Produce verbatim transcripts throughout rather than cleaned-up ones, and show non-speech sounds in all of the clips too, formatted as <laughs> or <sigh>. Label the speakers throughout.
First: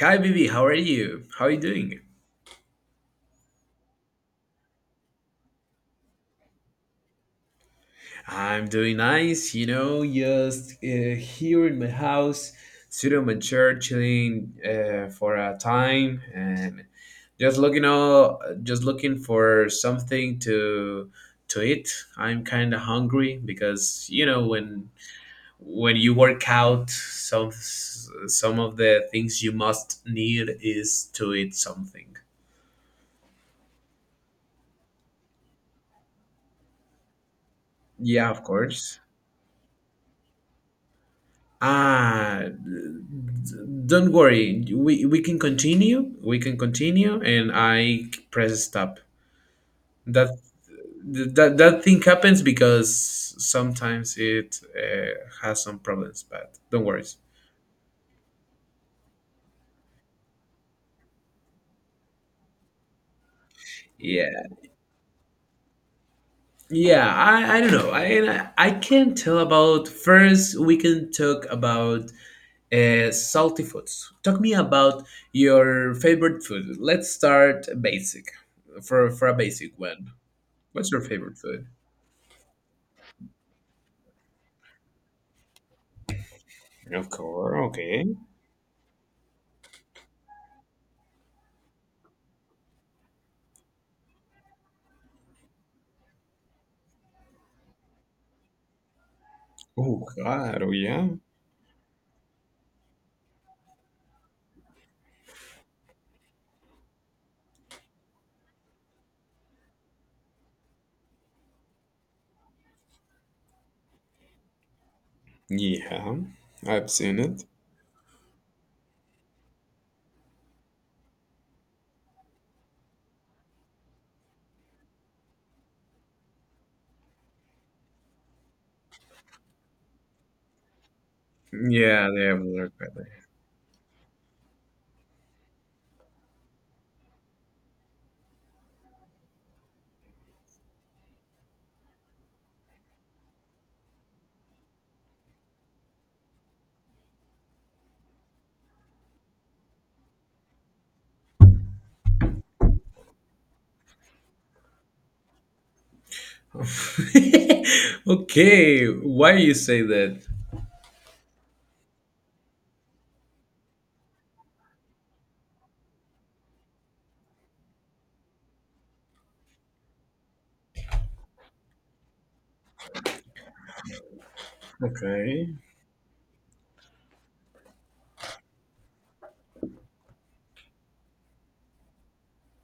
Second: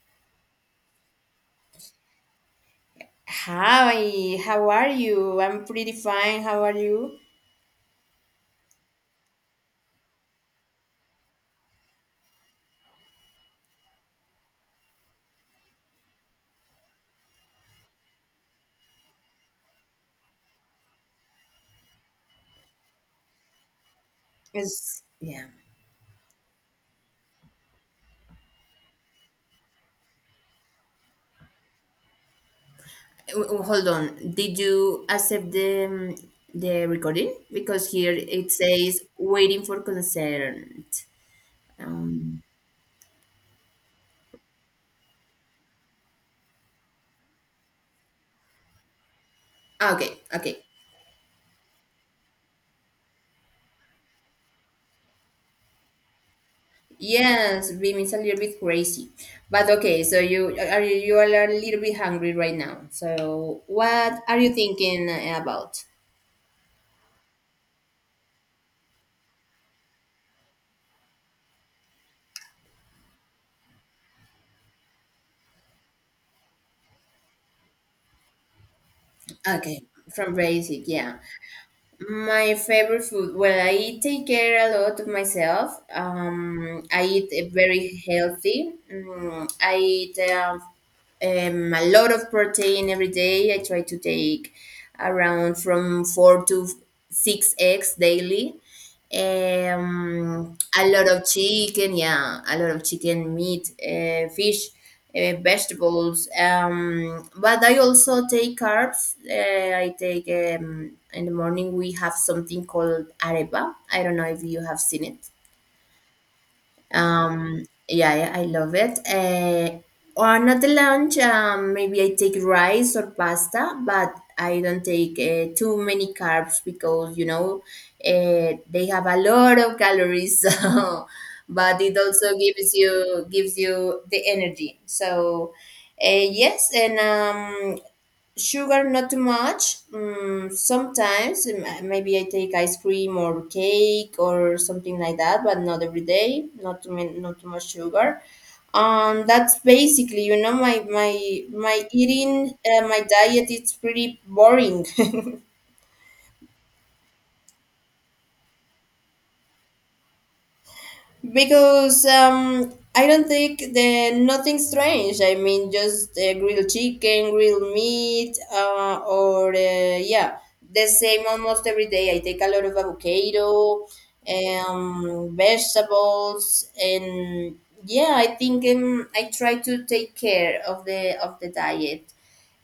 Speaker 1: Hi, Bibi. How are you? How are you doing?
Speaker 2: Hi, how are you? I'm pretty fine. How are you?
Speaker 1: I'm doing nice. You know, just uh, here in my house, sitting on my chair, chilling uh, for a time, and just looking all, just looking for something to to eat. I'm kind of hungry because you know when
Speaker 2: It's, yeah.
Speaker 1: when you work out, some some of the things you must need is to eat something.
Speaker 2: W- w- Hold on. Did you accept the um, the recording? Because here
Speaker 1: Yeah, of
Speaker 2: it says
Speaker 1: course.
Speaker 2: waiting for consent. Um,
Speaker 1: Ah, don't worry. We we can continue. We can continue, and I press stop.
Speaker 2: okay,
Speaker 1: That
Speaker 2: okay.
Speaker 1: that that thing happens because sometimes it uh, has some problems, but don't worry.
Speaker 2: Yes, Beam is a little bit crazy, but okay. So you are you, you all are a little bit hungry right now. So what
Speaker 1: Yeah,
Speaker 2: are you thinking about?
Speaker 1: yeah. I I don't know. I I can't tell about. First, we can talk about uh, salty foods. Talk me about your favorite food. Let's start basic, for for a basic
Speaker 2: Okay,
Speaker 1: one.
Speaker 2: from basic,
Speaker 1: What's your
Speaker 2: yeah.
Speaker 1: favorite food?
Speaker 2: My favorite food. Well, I take care a lot of myself. Um, I
Speaker 1: Of
Speaker 2: eat uh,
Speaker 1: course.
Speaker 2: very
Speaker 1: Okay.
Speaker 2: healthy. Mm, I eat um, um, a lot of protein every day. I try to take around from four to six eggs daily,
Speaker 1: Oh
Speaker 2: um,
Speaker 1: God. Oh
Speaker 2: a lot
Speaker 1: yeah.
Speaker 2: of chicken, yeah, a lot of chicken, meat, uh, fish, uh, vegetables. Um, but I also take carbs. Uh, I take um, In the morning we have something called arepa. I don't know if you have seen it.
Speaker 1: Yeah. I've seen it.
Speaker 2: Um, yeah, yeah, I love it. Uh, on at the lunch, um, maybe I take rice or pasta, but I don't take uh, too many carbs because you know uh, they have a lot of calories. <laughs> So, but it
Speaker 1: Yeah, they
Speaker 2: also
Speaker 1: have
Speaker 2: gives
Speaker 1: looked better.
Speaker 2: you gives you the energy. So, uh, yes, and um, sugar, not too much. Mm, sometimes um, maybe I take ice cream or cake or something like that, but not every day. Not too many, not too much sugar. Um, that's basically, you know, my my my eating, uh, my diet. It's pretty boring. <laughs>
Speaker 1: <laughs> okay. Why you say that?
Speaker 2: Because um, I don't think the nothing strange. I mean, just uh, grilled chicken, grilled meat, uh, or uh, yeah, the same almost every day. I take a lot of avocado, um,
Speaker 1: Okay.
Speaker 2: vegetables, and yeah, I think um, I try to take care of the of the diet.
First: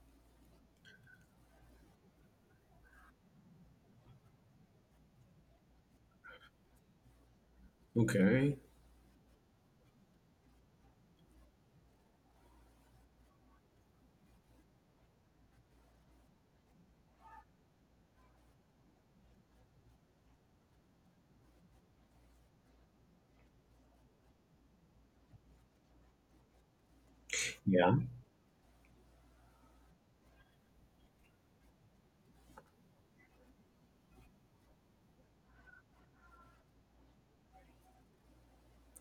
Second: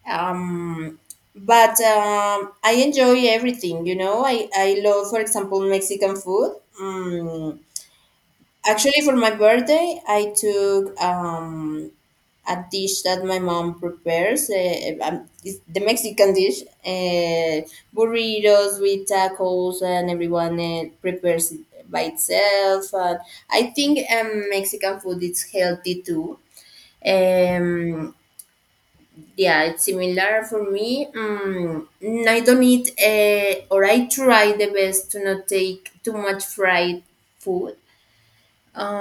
Speaker 2: Um, but um, I enjoy everything. You know, I I love, for example, Mexican food. Mm
Speaker 1: Okay.
Speaker 2: Actually, for my birthday, I took um, a dish that my mom prepares. Uh, um, it's the Mexican dish, uh, burritos with tacos, and everyone uh, prepares it by itself. And I think um, Mexican food is healthy too.
Speaker 1: Yeah.
Speaker 2: Um, yeah, it's similar for me. Um, I don't eat, uh, or I try the best to not take too much fried food.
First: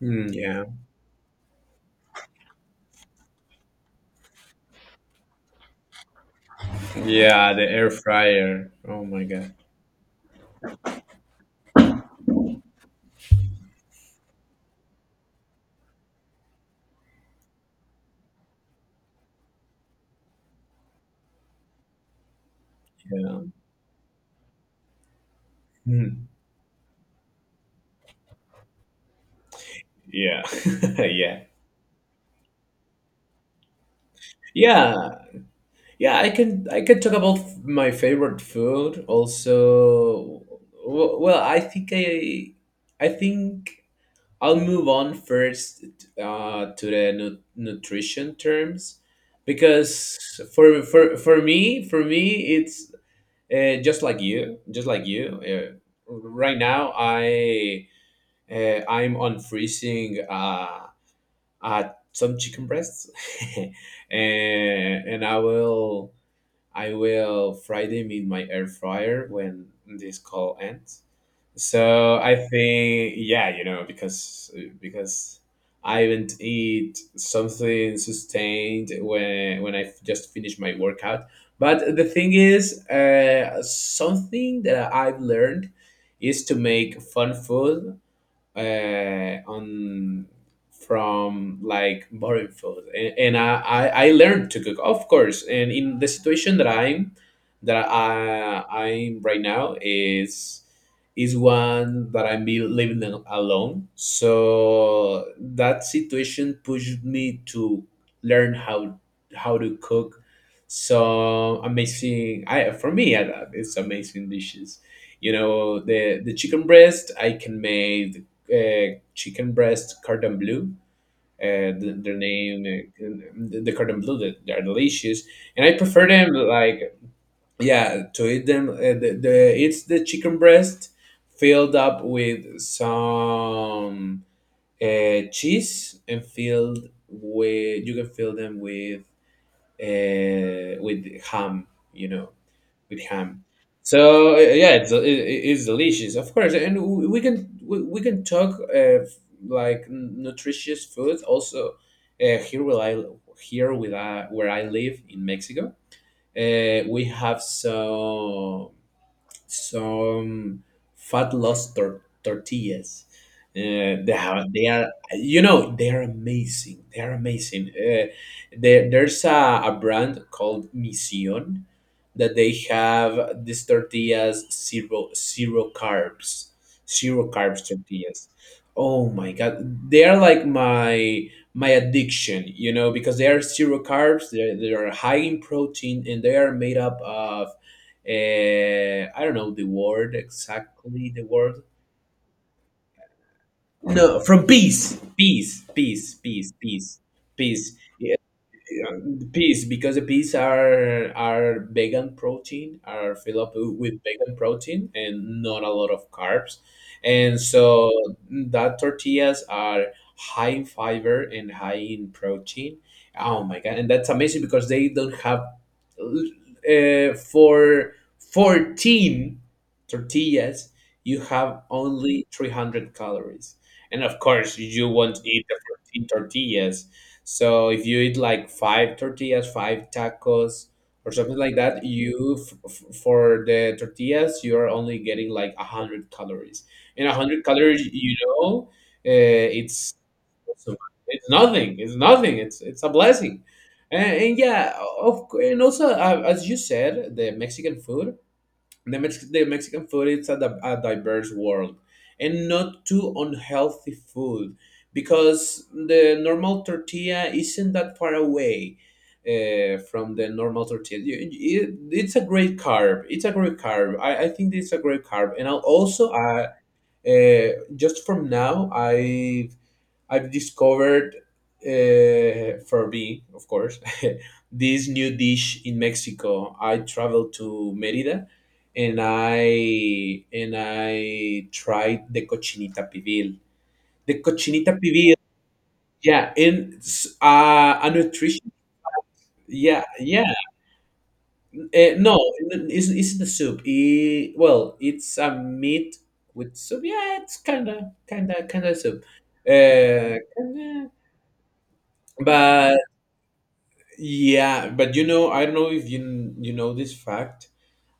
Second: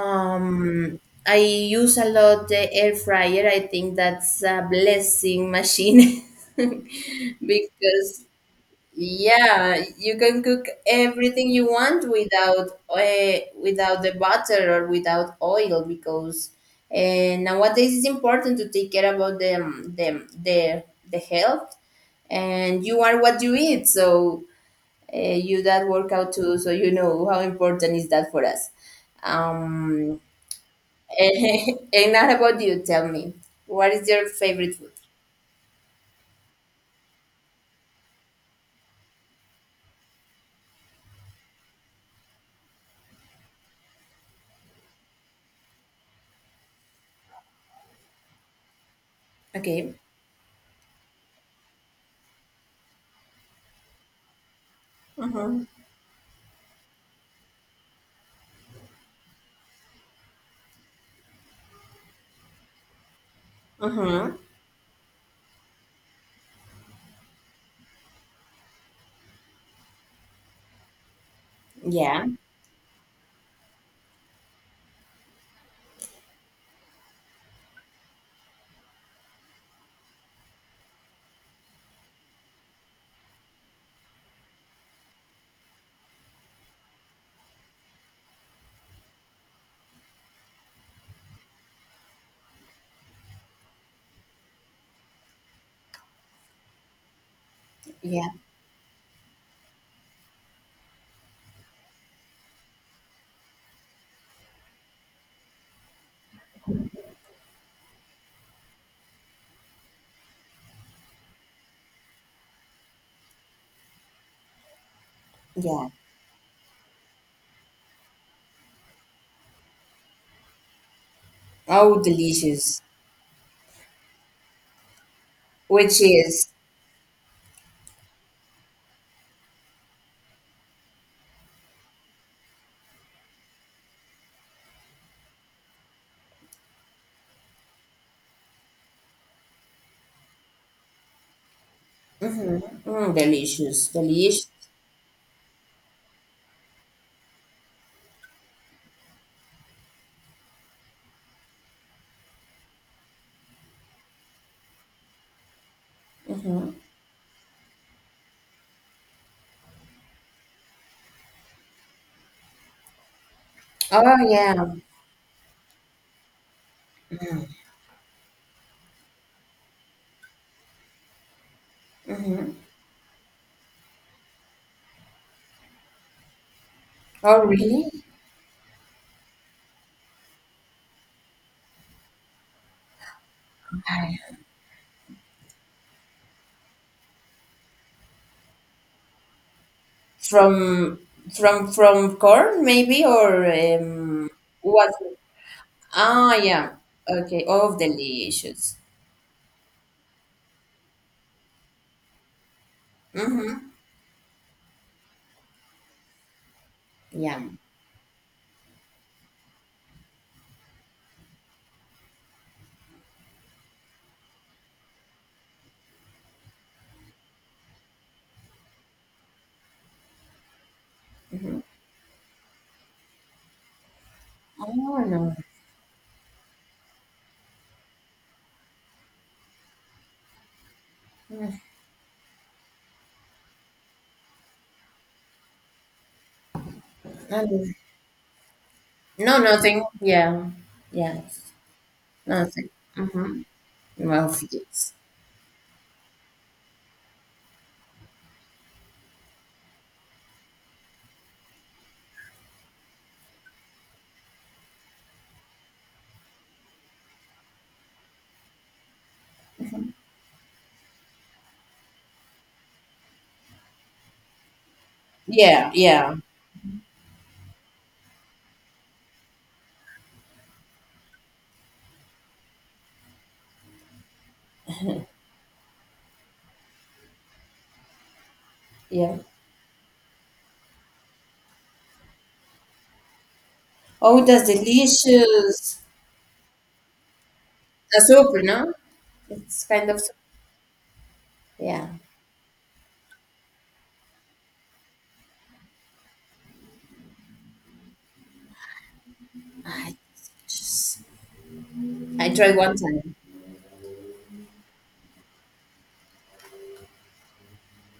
Speaker 1: Mm, yeah.
Speaker 2: I use a lot the air fryer. I think that's a blessing machine <laughs>
Speaker 1: Yeah. The air
Speaker 2: because
Speaker 1: fryer. Oh my God.
Speaker 2: yeah, you can cook everything you want without uh, without the butter or without oil because uh, nowadays it's important to take care about the the the, the health, and you are
Speaker 1: Yeah.
Speaker 2: what you eat. So uh, you that
Speaker 1: Mm,
Speaker 2: workout too. So you know how important is that for us. Um,
Speaker 1: yeah. <laughs> yeah.
Speaker 2: and <laughs> and not about you, tell me, what is your favorite food?
Speaker 1: Yeah, yeah, I can I can talk about f- my favorite food also. w- Well, I think I I think I'll move on first uh, to the nu- nutrition terms
Speaker 2: Okay.
Speaker 1: because for for for me for me it's uh, just like you just like you.
Speaker 2: Mm-hmm.
Speaker 1: Uh, right now I uh, I'm on freezing uh, uh, some chicken breasts <laughs>
Speaker 2: Mm-hmm.
Speaker 1: and and I will I will fry them in my air fryer when this call ends, so
Speaker 2: Yeah.
Speaker 1: I think, yeah, you know, because because I haven't eat something sustained when when I just finished my workout. But the thing is, uh, something that I've learned is to make fun food uh, on from like boring food, and, and I, I I learned to cook, of course, and in the situation that I'm that
Speaker 2: Yeah.
Speaker 1: I I'm right now is is one that I'm be living al- alone, so that situation pushed me to learn how how to cook some amazing, I for me I, it's amazing dishes. You know,
Speaker 2: Yeah.
Speaker 1: the the chicken breast I can make uh, chicken breast cordon bleu. Uh, the,
Speaker 2: Oh,
Speaker 1: their name,
Speaker 2: delicious.
Speaker 1: uh, the, the cordon bleu, they, they are delicious, and I
Speaker 2: Which
Speaker 1: prefer them
Speaker 2: is
Speaker 1: like, yeah, to eat them. Uh, the, the It's the chicken breast filled up with some uh, cheese and filled with, you can fill them with uh, with ham, you know, with
Speaker 2: mm,
Speaker 1: ham.
Speaker 2: delicious.
Speaker 1: So uh,
Speaker 2: Delicious.
Speaker 1: yeah, it's it, it's delicious, of course, and we we can we, we can talk uh, like nutritious food also uh, here where I here with I, where I live in Mexico.
Speaker 2: Mm-hmm.
Speaker 1: Uh, we have some some fat loss tor- tortillas. Uh,
Speaker 2: Oh,
Speaker 1: they have,
Speaker 2: yeah.
Speaker 1: they are, you know, they are amazing. They are amazing. Uh, there, there's a, a brand called Mission that
Speaker 2: Mm-hmm.
Speaker 1: they have these tortillas, zero zero carbs, zero
Speaker 2: Oh,
Speaker 1: carbs
Speaker 2: really?
Speaker 1: tortillas. Oh my god, they are like my my addiction, you know, because they are zero
Speaker 2: I-
Speaker 1: carbs, they they are high in protein, and they are made up of uh, I don't know the word,
Speaker 2: From
Speaker 1: exactly the word.
Speaker 2: from from corn maybe or
Speaker 1: No,
Speaker 2: um
Speaker 1: from
Speaker 2: what?
Speaker 1: peace peace peace
Speaker 2: Ah,
Speaker 1: peace
Speaker 2: yeah.
Speaker 1: peace
Speaker 2: Okay. Oh,
Speaker 1: peace
Speaker 2: delicious.
Speaker 1: yeah, peas, because the peas are are vegan protein, are filled up
Speaker 2: Mm-hmm.
Speaker 1: with vegan protein and not a lot of carbs, and
Speaker 2: Yeah.
Speaker 1: so that tortillas are high in fiber and high in protein. Oh my god, and that's amazing, because they don't have uh, for fourteen tortillas you have only three hundred calories. And of course you
Speaker 2: Oh
Speaker 1: won't
Speaker 2: no.
Speaker 1: eat the fourteen tortillas, so if you eat like five tortillas, five tacos, or something like that, you, f- f- for the tortillas you are only getting like a hundred calories. And a hundred
Speaker 2: Mm.
Speaker 1: calories, you know,
Speaker 2: No,
Speaker 1: uh,
Speaker 2: nothing.
Speaker 1: it's
Speaker 2: Yeah,
Speaker 1: it's
Speaker 2: yes,
Speaker 1: nothing. It's nothing. It's
Speaker 2: nothing.
Speaker 1: it's a
Speaker 2: Mm-hmm.
Speaker 1: blessing. And,
Speaker 2: Well,
Speaker 1: and yeah,
Speaker 2: yes.
Speaker 1: of cou- and also, uh, as you said, the Mexican food. The, Mex- the Mexican food is a, di- a diverse world and not too unhealthy food, because the normal tortilla isn't that far away uh, from the normal tortilla. You- it- it's a great carb. It's a great carb. I, I think it's a great carb. And I'll
Speaker 2: Yeah,
Speaker 1: also,
Speaker 2: yeah,
Speaker 1: uh, uh, just from now, I I've discovered, uh, for me, of course, <laughs> this new dish in Mexico. I traveled to Merida, and
Speaker 2: yeah.
Speaker 1: I and I tried the cochinita pibil. The
Speaker 2: Oh, that's
Speaker 1: cochinita pibil,
Speaker 2: delicious.
Speaker 1: yeah, and s- uh, a
Speaker 2: A soup,
Speaker 1: nutrition,
Speaker 2: no? It's
Speaker 1: yeah,
Speaker 2: kind of soup.
Speaker 1: yeah.
Speaker 2: Yeah,
Speaker 1: Uh, no, n- it's, it's the soup. It, well, it's a meat with soup. Yeah, it's kind of, kind of, kind of soup.
Speaker 2: I,
Speaker 1: Uh, kinda,
Speaker 2: I tried one
Speaker 1: but
Speaker 2: time.
Speaker 1: Yeah, but you know, I don't know if you you know this fact.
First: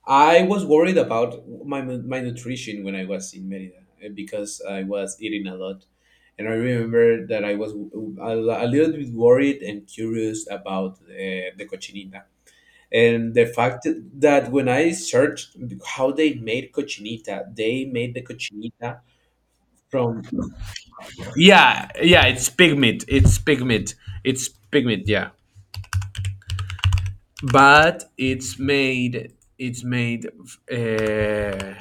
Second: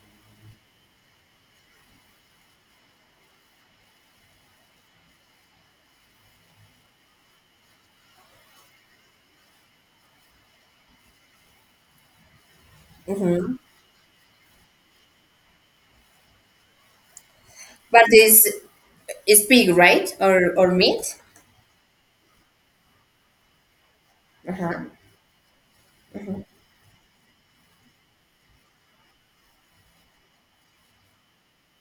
Speaker 1: I was worried about my my nutrition when I was in Merida, eh, because I was eating a lot, and I remember that I was a, a little bit worried and curious about uh, the cochinita. And the
Speaker 2: Mm-hmm.
Speaker 1: fact that when I searched how they made cochinita, they
Speaker 2: But
Speaker 1: made the
Speaker 2: this
Speaker 1: cochinita
Speaker 2: is pig, right?
Speaker 1: from,
Speaker 2: Or or meat?
Speaker 1: yeah, yeah, it's pig meat. It's pig meat. It's
Speaker 2: Uh-huh.
Speaker 1: pig meat. Yeah. But it's made it's made uh,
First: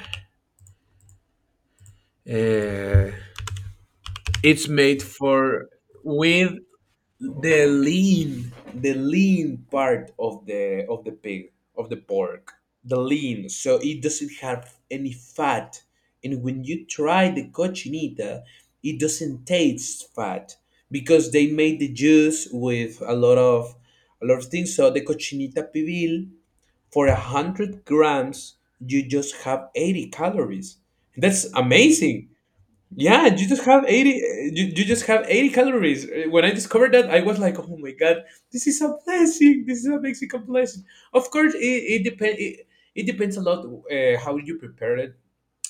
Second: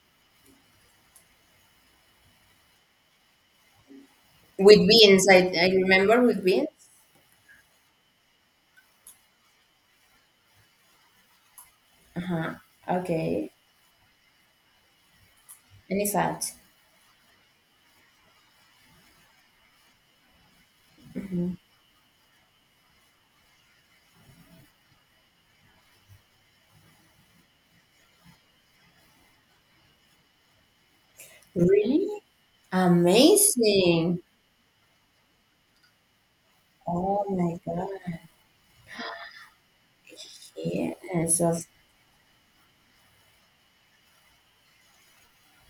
Speaker 1: uh, it's
Speaker 2: With
Speaker 1: made
Speaker 2: beans, I, I
Speaker 1: for,
Speaker 2: remember with
Speaker 1: with
Speaker 2: beans.
Speaker 1: the lean, the lean part of the of the pig, of the pork,
Speaker 2: Uh-huh.
Speaker 1: the lean,
Speaker 2: Okay.
Speaker 1: so it doesn't have any fat.
Speaker 2: Any
Speaker 1: And
Speaker 2: fat?
Speaker 1: when you try the cochinita, it doesn't taste fat, because they made the juice with a lot of, a lot of things. So the cochinita pibil, for a hundred grams, you just have eighty calories. That's
Speaker 2: Really?
Speaker 1: amazing. Yeah, you just have
Speaker 2: Amazing.
Speaker 1: eighty. You, you just have eighty calories. When I discovered that, I
Speaker 2: Oh
Speaker 1: was
Speaker 2: my
Speaker 1: like, "Oh my
Speaker 2: gosh.
Speaker 1: god, this is a blessing. This is a Mexican blessing." Of
Speaker 2: Yes.
Speaker 1: course, it
Speaker 2: Of
Speaker 1: it depends. It, it depends a lot, uh, how you prepare it,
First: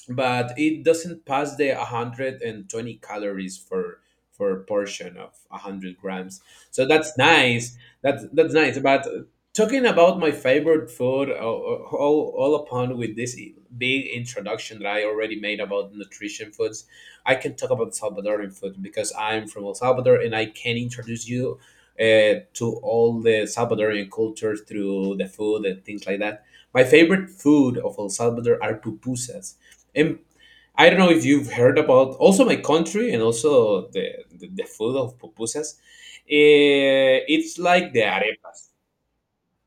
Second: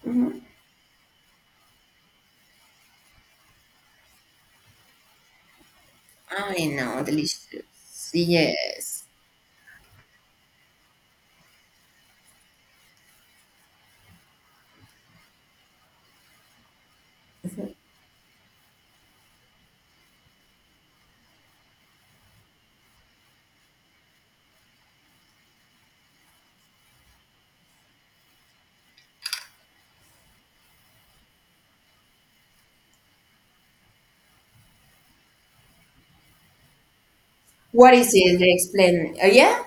Speaker 2: Mhm.
Speaker 1: but it doesn't pass the one hundred twenty calories for for a portion of one hundred grams.
Speaker 2: I
Speaker 1: So
Speaker 2: know,
Speaker 1: that's
Speaker 2: delicious.
Speaker 1: nice, that's that's nice.
Speaker 2: Yes.
Speaker 1: But talking about my favorite food, uh, uh, all, all upon with this big introduction that I already made about nutrition foods, I can talk about Salvadoran food, because I'm from El Salvador and I can introduce you uh, to all the Salvadorian culture through the food and things like that. My favorite food of El Salvador are pupusas. And I don't know if you've heard about also my country and also the the, the food of pupusas. Eh, it's
Speaker 2: What
Speaker 1: like the
Speaker 2: is it? They
Speaker 1: arepas.
Speaker 2: explain. Oh, yeah,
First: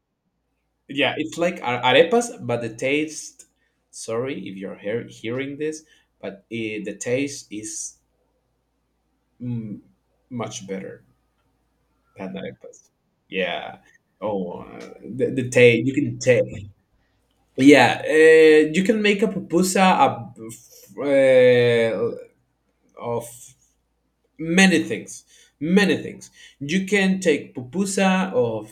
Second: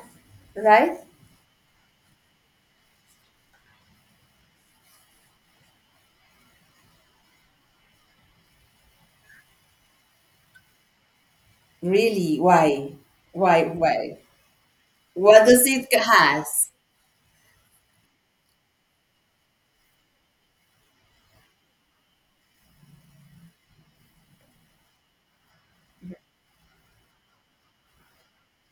Speaker 2: right?
Speaker 1: Yeah, it's like a- arepas, but the taste. Sorry if you're hear, hearing this, but eh, the taste is, mm, much better than
Speaker 2: Really?
Speaker 1: arepas.
Speaker 2: Why? Why?
Speaker 1: Yeah.
Speaker 2: Why?
Speaker 1: Oh, uh, the,
Speaker 2: What
Speaker 1: the
Speaker 2: does
Speaker 1: taste
Speaker 2: it
Speaker 1: you can taste.
Speaker 2: has?
Speaker 1: Yeah, uh, you can make a pupusa, a, uh, of many things, many things you can take pupusa of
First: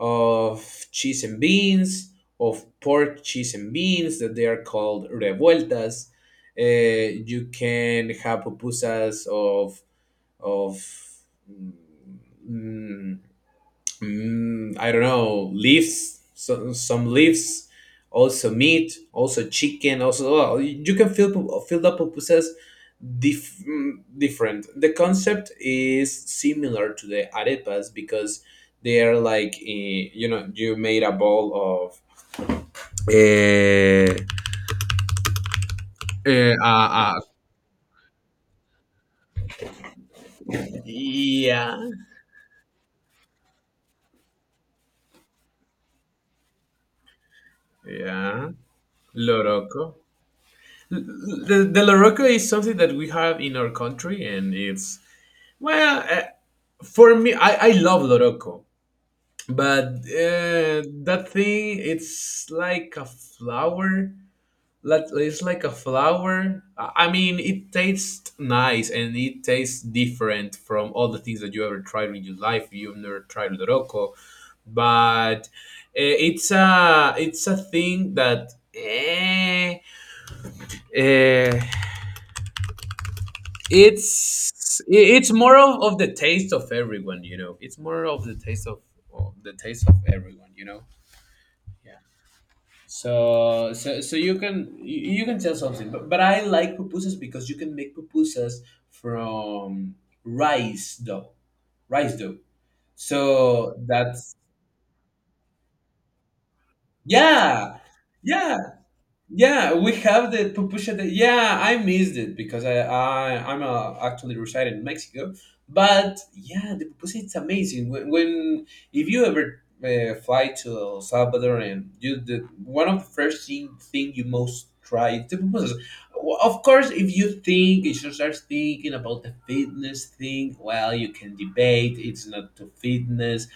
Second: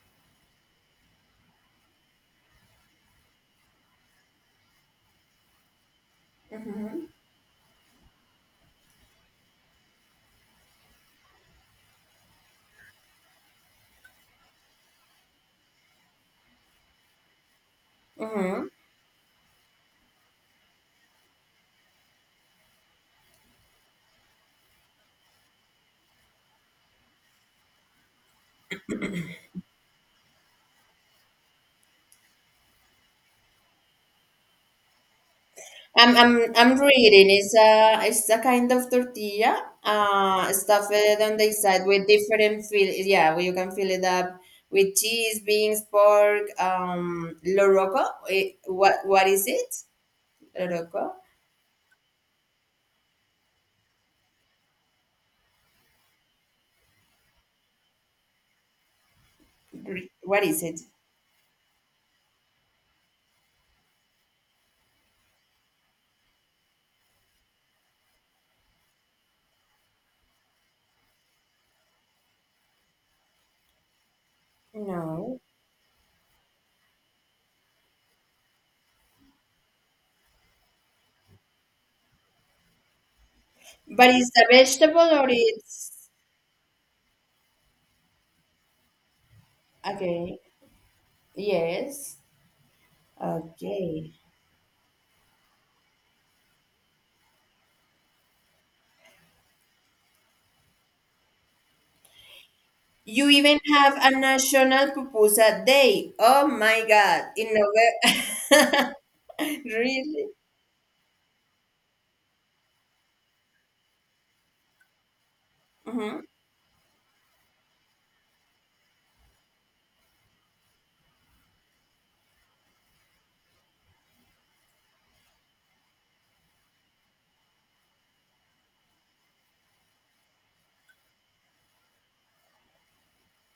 Speaker 1: of cheese and beans, of pork, cheese and beans, that they are called revueltas. Uh,
Speaker 2: Hmm.
Speaker 1: you can have pupusas of, of mm, mm, I don't know, leaves, so some leaves, also
Speaker 2: Hmm.
Speaker 1: meat, also chicken, also, oh, you can fill pu- fill up pupusas, dif- mm, different. The concept is similar to the arepas, because they are like, eh, you know, you made a ball of, eh,
Speaker 2: I'm, I'm,
Speaker 1: eh, uh,
Speaker 2: I'm
Speaker 1: uh,
Speaker 2: reading. It's a, it's a kind of tortilla, uh, stuffed on the
Speaker 1: yeah,
Speaker 2: side with different fill. Yeah, where you can fill it up with cheese, beans, pork, um, loroco.
Speaker 1: yeah,
Speaker 2: Eh, What, what is it?
Speaker 1: loroco. L-
Speaker 2: Loroco?
Speaker 1: l- The, the loroco is something that we have in our country, and it's, well, uh, for me, I, I love loroco, but
Speaker 2: What is it?
Speaker 1: uh, that thing it's like a flower, like, it's like a flower. I I mean, it tastes nice and it tastes different from all the things that you ever tried in your life. You've never tried loroco,
Speaker 2: No.
Speaker 1: but eh, it's a it's a thing that, eh, eh,
Speaker 2: But is the
Speaker 1: it's, i-
Speaker 2: vegetable, or
Speaker 1: it's more of, of
Speaker 2: it's
Speaker 1: the taste of everyone. You know, it's more of the taste of, of the taste of
Speaker 2: okay?
Speaker 1: everyone. You know. Yeah.
Speaker 2: Yes.
Speaker 1: So, so,
Speaker 2: Okay.
Speaker 1: so you can, you, you can tell something, but, but I like pupusas because you can make pupusas from rice dough, rice dough.
Speaker 2: You even
Speaker 1: So
Speaker 2: have a
Speaker 1: that's,
Speaker 2: national pupusa day. Oh my God. In
Speaker 1: yeah, yeah.
Speaker 2: November. <laughs>
Speaker 1: Yeah, we
Speaker 2: Really?
Speaker 1: have the pupusa. That, yeah, I missed it because, I, I I'm uh, actually residing in Mexico. But
Speaker 2: Mm-hmm.
Speaker 1: yeah, the pupusa, it's amazing. When, when if you ever uh, fly to El Salvador, and you the one of the first thing thing you most try is the pupusas. Well, of course, if you think, if you start thinking about the fitness thing, well, you can debate. It's not to fitness,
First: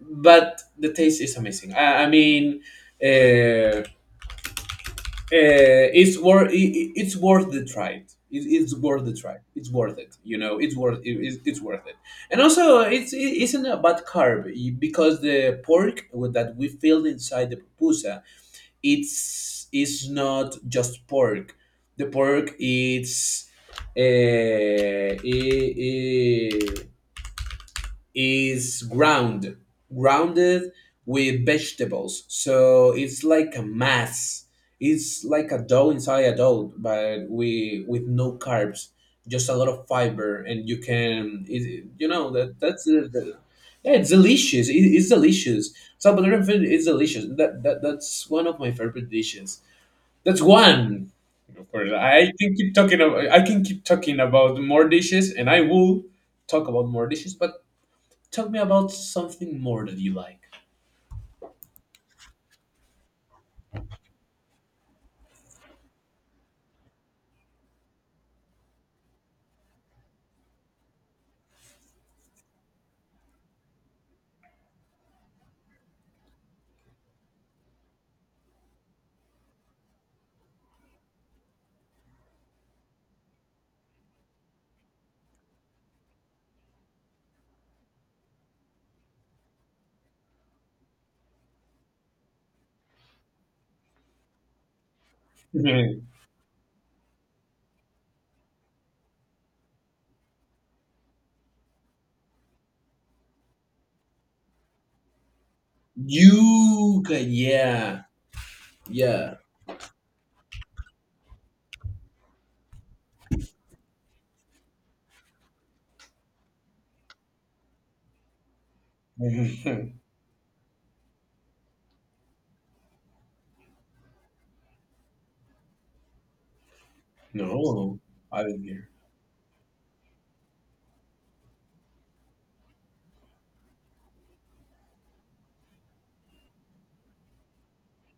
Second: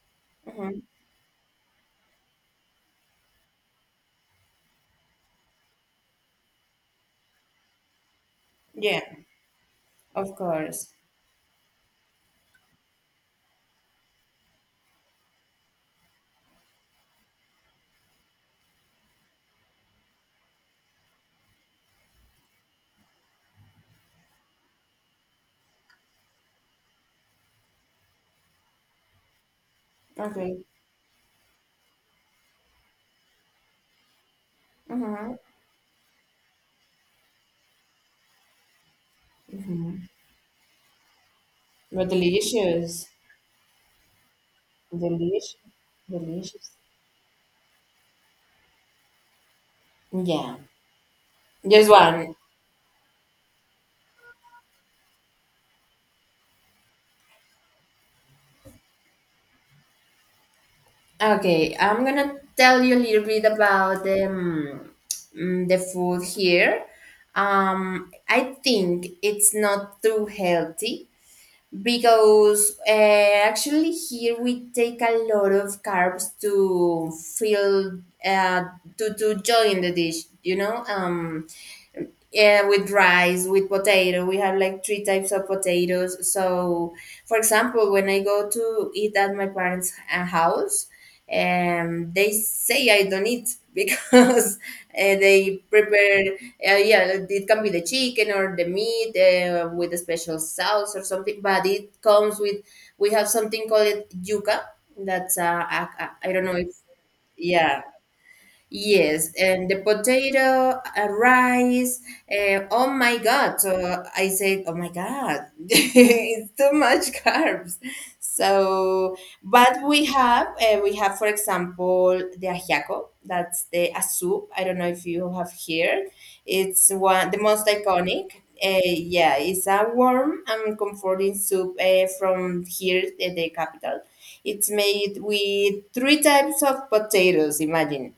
Speaker 1: but
Speaker 2: Mm-hmm.
Speaker 1: the taste is amazing. I, I mean. Uh, uh, it's worth it, it's worth the try. It, it's
Speaker 2: Yeah,
Speaker 1: worth the try. It's worth it.
Speaker 2: of
Speaker 1: You know, it's
Speaker 2: course.
Speaker 1: worth it, it's it's worth it. And also, it's it isn't a bad carb, y- because the pork with- that we filled inside the pupusa, it's it's not just pork. The pork it's, uh, I I is ground,
Speaker 2: Okay.
Speaker 1: grounded with vegetables. So it's like a mass. It's
Speaker 2: Mm-hmm.
Speaker 1: like a dough inside a dough, but we with no carbs, just a lot of
Speaker 2: Mm-hmm.
Speaker 1: fiber, and you can, it, you
Speaker 2: But
Speaker 1: know, that that's
Speaker 2: delicious.
Speaker 1: the, the- yeah, it's delicious. It, it's
Speaker 2: Delicious.
Speaker 1: delicious. Salvadoran food
Speaker 2: Delicious.
Speaker 1: is delicious. That, that that's one of my favorite dishes. That's
Speaker 2: Yeah.
Speaker 1: one. Of
Speaker 2: Just
Speaker 1: course, I
Speaker 2: one.
Speaker 1: can keep talking. About, I can keep talking about more dishes, and I will talk about more dishes. But tell me about something more that you like.
Speaker 2: Okay, I'm gonna tell you a little bit about the um, mm, the food here. Um, I think it's not too healthy because uh, actually here we take a lot of carbs to fill uh, to to join the dish. You know, um, yeah, with rice, with potato. We have like three types of potatoes. So, for example, when I go to eat at my parents' uh, house, um, they say I don't eat <laughs> because uh, they
Speaker 1: Mhm.
Speaker 2: prepare. Uh, yeah, it can be the chicken or the meat uh, with a special sauce or something. But it comes with we have something called yuca. That's uh, a, a, I don't know if,
Speaker 1: You can,
Speaker 2: yeah.
Speaker 1: yeah,
Speaker 2: Yes,
Speaker 1: yeah.
Speaker 2: and the potato, uh, rice. Uh, oh my God. So I said, oh my God, <laughs> it's too much carbs. So, but
Speaker 1: Mhm.
Speaker 2: we have, uh, we have, for example, the ajiaco. That's the a soup. I don't know if you have here. It's one, the most
Speaker 1: No,
Speaker 2: iconic.
Speaker 1: I didn't
Speaker 2: Uh,
Speaker 1: hear.
Speaker 2: yeah, it's a warm and comforting soup, uh, from here, the, the capital. It's made with three types of potatoes, imagine,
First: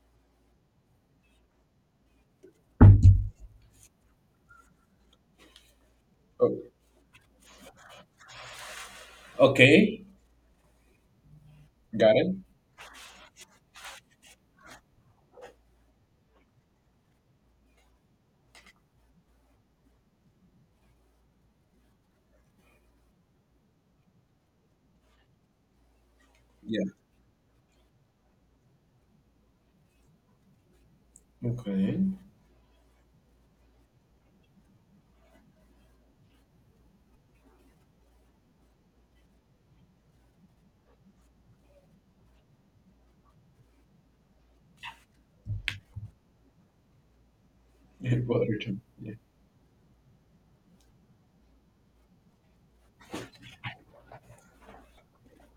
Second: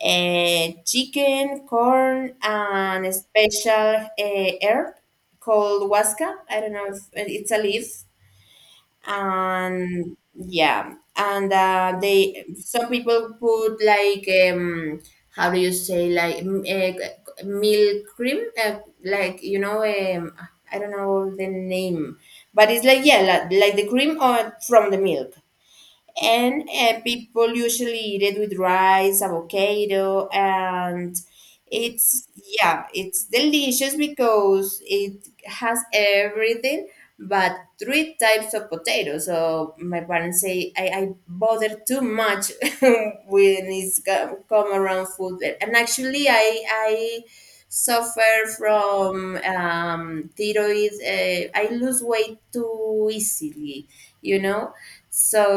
Speaker 2: eh, chicken, corn, and a special uh, herb called huasca.
Speaker 1: Oh,
Speaker 2: I don't know if eh, it's a leaf.
Speaker 1: okay,
Speaker 2: And yeah, and uh,
Speaker 1: got it.
Speaker 2: they some people put like, um, how do you say like m- eh, milk cream, uh, like you know um, I don't know the name, but it's like yeah, like, like the cream or from the milk, and
Speaker 1: Yeah.
Speaker 2: uh, people usually eat it with rice, avocado, and
Speaker 1: Okay. <laughs>
Speaker 2: it's yeah, it's delicious because it has everything but three types of potatoes. So my parents say I, I bother too much <laughs> when it's co- come around food, and actually I I
Speaker 1: Yeah,
Speaker 2: suffer
Speaker 1: Waterton. Yeah.
Speaker 2: from um, thyroid. Uh, I lose weight too easily, you know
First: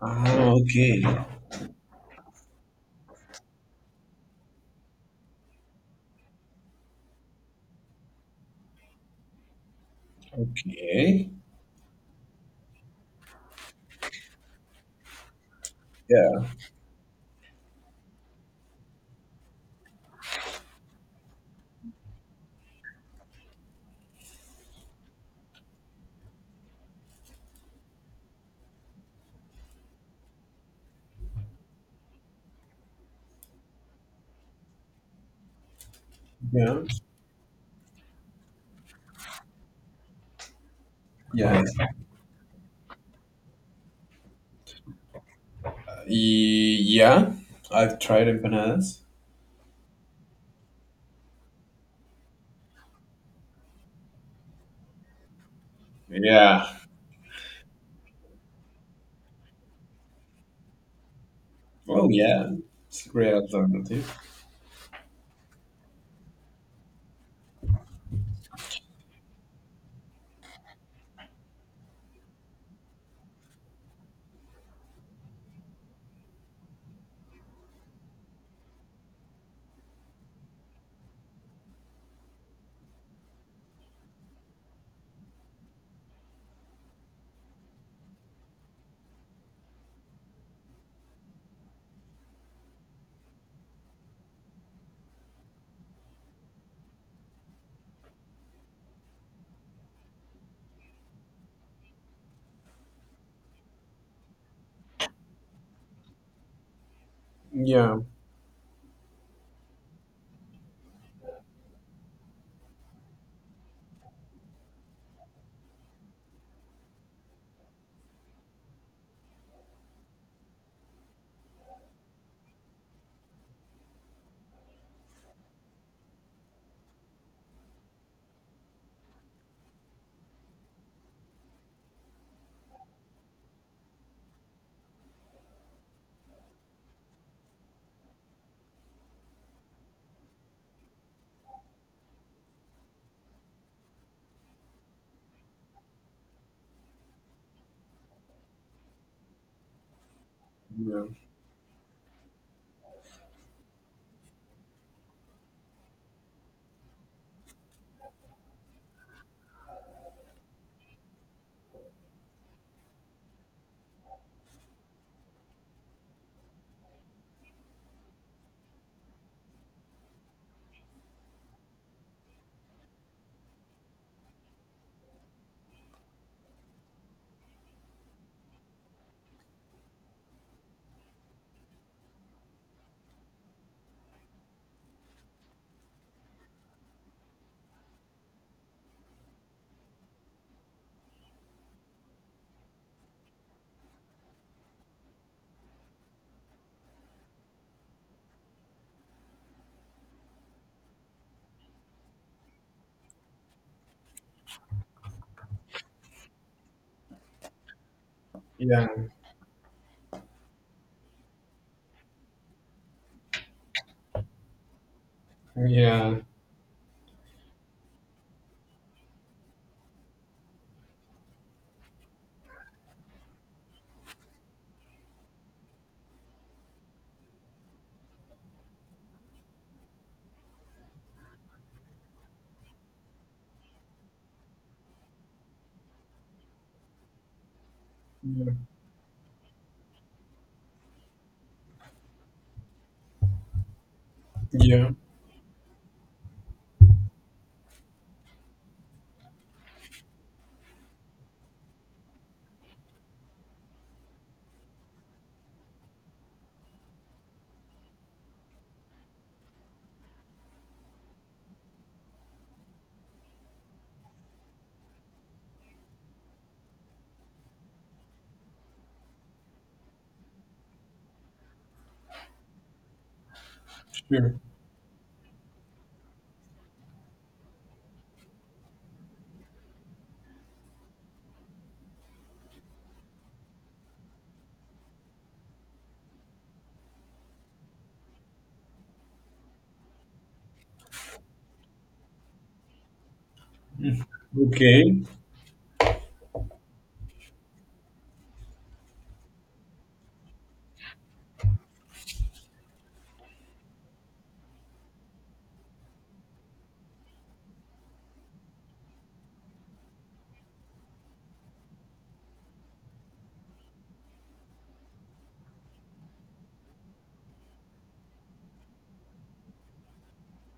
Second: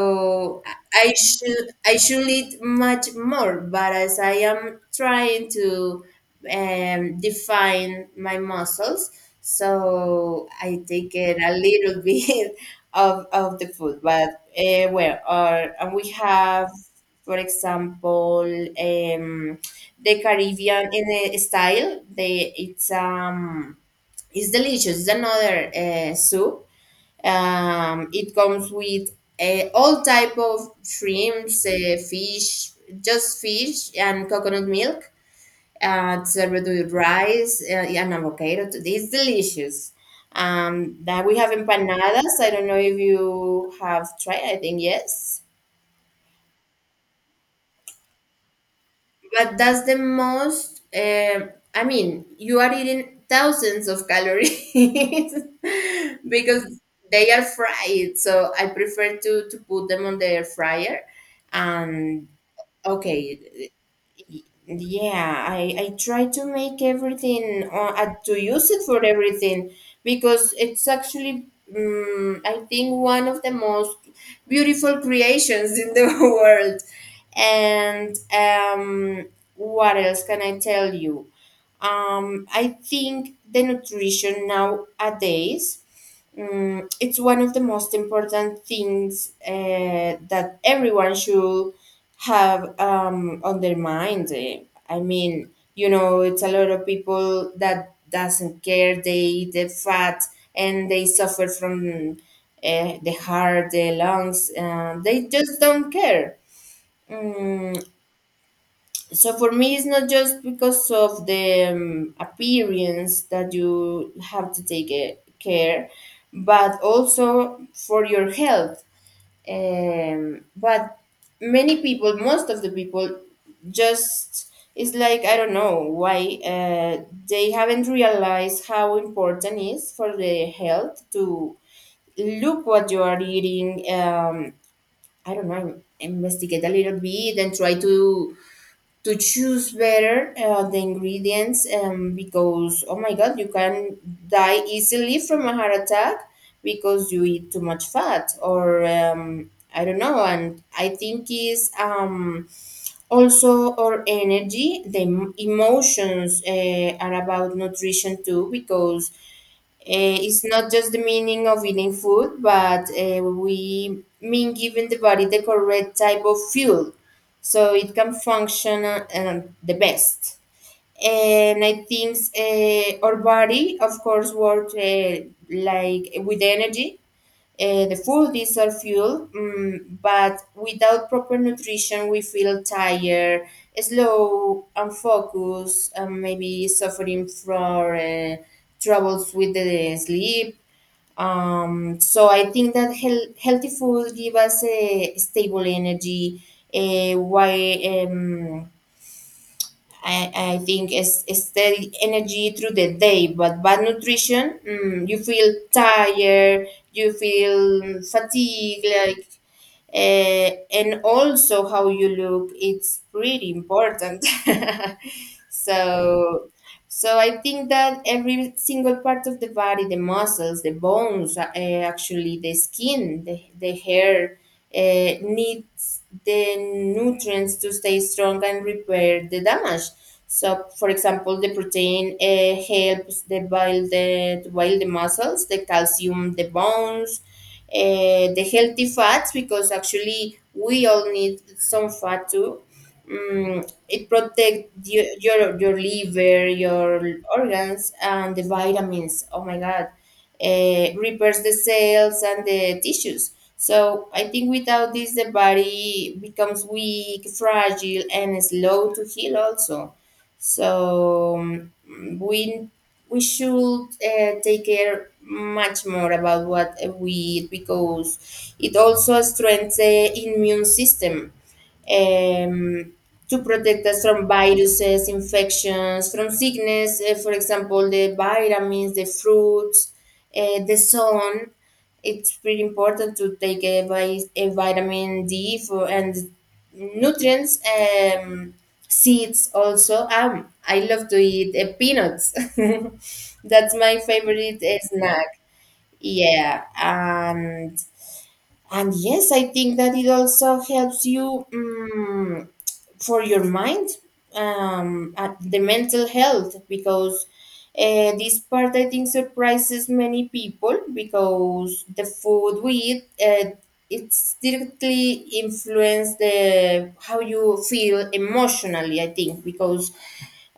Speaker 1: Ah, okay.
Speaker 2: i should i should eat much more, but as I am trying to um, define my muscles, so I take
Speaker 1: Okay.
Speaker 2: it a little <laughs> bit of, of the food. But uh, well or and we
Speaker 1: Yeah.
Speaker 2: have, for example, um, the Caribbean in a style. They it's um It's delicious. It's another uh, soup. Um, it comes with uh, all type of shrimps, uh, fish, just fish and coconut milk. Uh, served
Speaker 1: Yeah.
Speaker 2: with rice, uh, and avocado. It's delicious. Um, that we have
Speaker 1: Yeah.
Speaker 2: empanadas. I don't know if you have tried. I think yes.
Speaker 1: Y- Yeah. I've tried empanadas.
Speaker 2: But that's the most, um I mean, you are eating thousands of calories <laughs>
Speaker 1: Yeah.
Speaker 2: because they are fried. So I prefer to, to put them on the air fryer.
Speaker 1: Oh,
Speaker 2: And
Speaker 1: yeah. It's a great
Speaker 2: okay,
Speaker 1: alternative.
Speaker 2: yeah, i i try to make everything or uh, to use it for everything, because it's actually, um, I think, one of the most beautiful creations in the <laughs> world. And um what else can I tell you? um I think the nutrition nowadays, um, it's one of the most important things uh, that everyone should have um, on their mind. eh. I mean, you know, it's a lot of people that doesn't care. They eat the fat, and they suffer from uh, the heart, the lungs. Uh, they just don't care. Mm,
Speaker 1: Yeah.
Speaker 2: so for me, it's not just because of the um, appearance that you have to take eh, care, but also for your health. Um, but many people most of the people, just, it's like I don't know why uh, they haven't realized how important it is for the health to look what you are eating. um, I don't know, investigate a little bit and try to to choose better uh, the ingredients, um, because oh my God, you can die easily from a heart attack because you eat too much fat, or um, I don't know. And I
Speaker 1: Yeah.
Speaker 2: think is, um, also our energy, the em- emotions, uh, are about nutrition too, because uh, it's not just the meaning of eating food, but uh, we mean giving the body the correct type of fuel so it can function uh, um, the best. And I think uh, our body, of course, works uh, like with energy, uh, the full diesel fuel, mm, but without proper nutrition, we feel tired, slow, unfocused, and maybe suffering from uh, troubles with the sleep. Um, so I think that heal- healthy food give us a stable energy, uh, why um, I, I think it's, it's steady energy through the day, but bad nutrition, mm, you feel tired, you feel fatigue, like, uh, and also how you look it's pretty important. <laughs>
Speaker 1: Yeah.
Speaker 2: so so I think that every single part of the body, the muscles, the bones, uh, eh, actually the skin, the, the hair, uh, needs the nutrients to stay strong and repair the damage. So, for example, the protein uh, helps the build the to build the muscles, the calcium the bones, uh, the
Speaker 1: Yeah.
Speaker 2: healthy fats, because actually we all need some fat too. Mm, it protects
Speaker 1: Yeah,
Speaker 2: your, your your liver, your organs, and the vitamins. Oh my God, uh, repairs the cells and the tissues. So I think without this, the body becomes weak, fragile, and slow to heal also. So mm, we we should uh, take care much more about what we eat because it also strengthens the immune system, um, to protect us from
Speaker 1: sure.
Speaker 2: viruses, infections, from sickness. eh, for example, the vitamins, the fruits, uh, the sun. It's pretty important to take a, vi- a vitamin D for and nutrients. Um, seeds also, um I love to eat uh, peanuts <laughs> that's my favorite uh,
Speaker 1: Okay.
Speaker 2: snack, yeah. And and yes, I think that it also helps you, um, for your mind, um, at the mental health, because uh, this part, I think, surprises many people, because the food we eat, uh, it's directly influence the how you feel emotionally, I think, because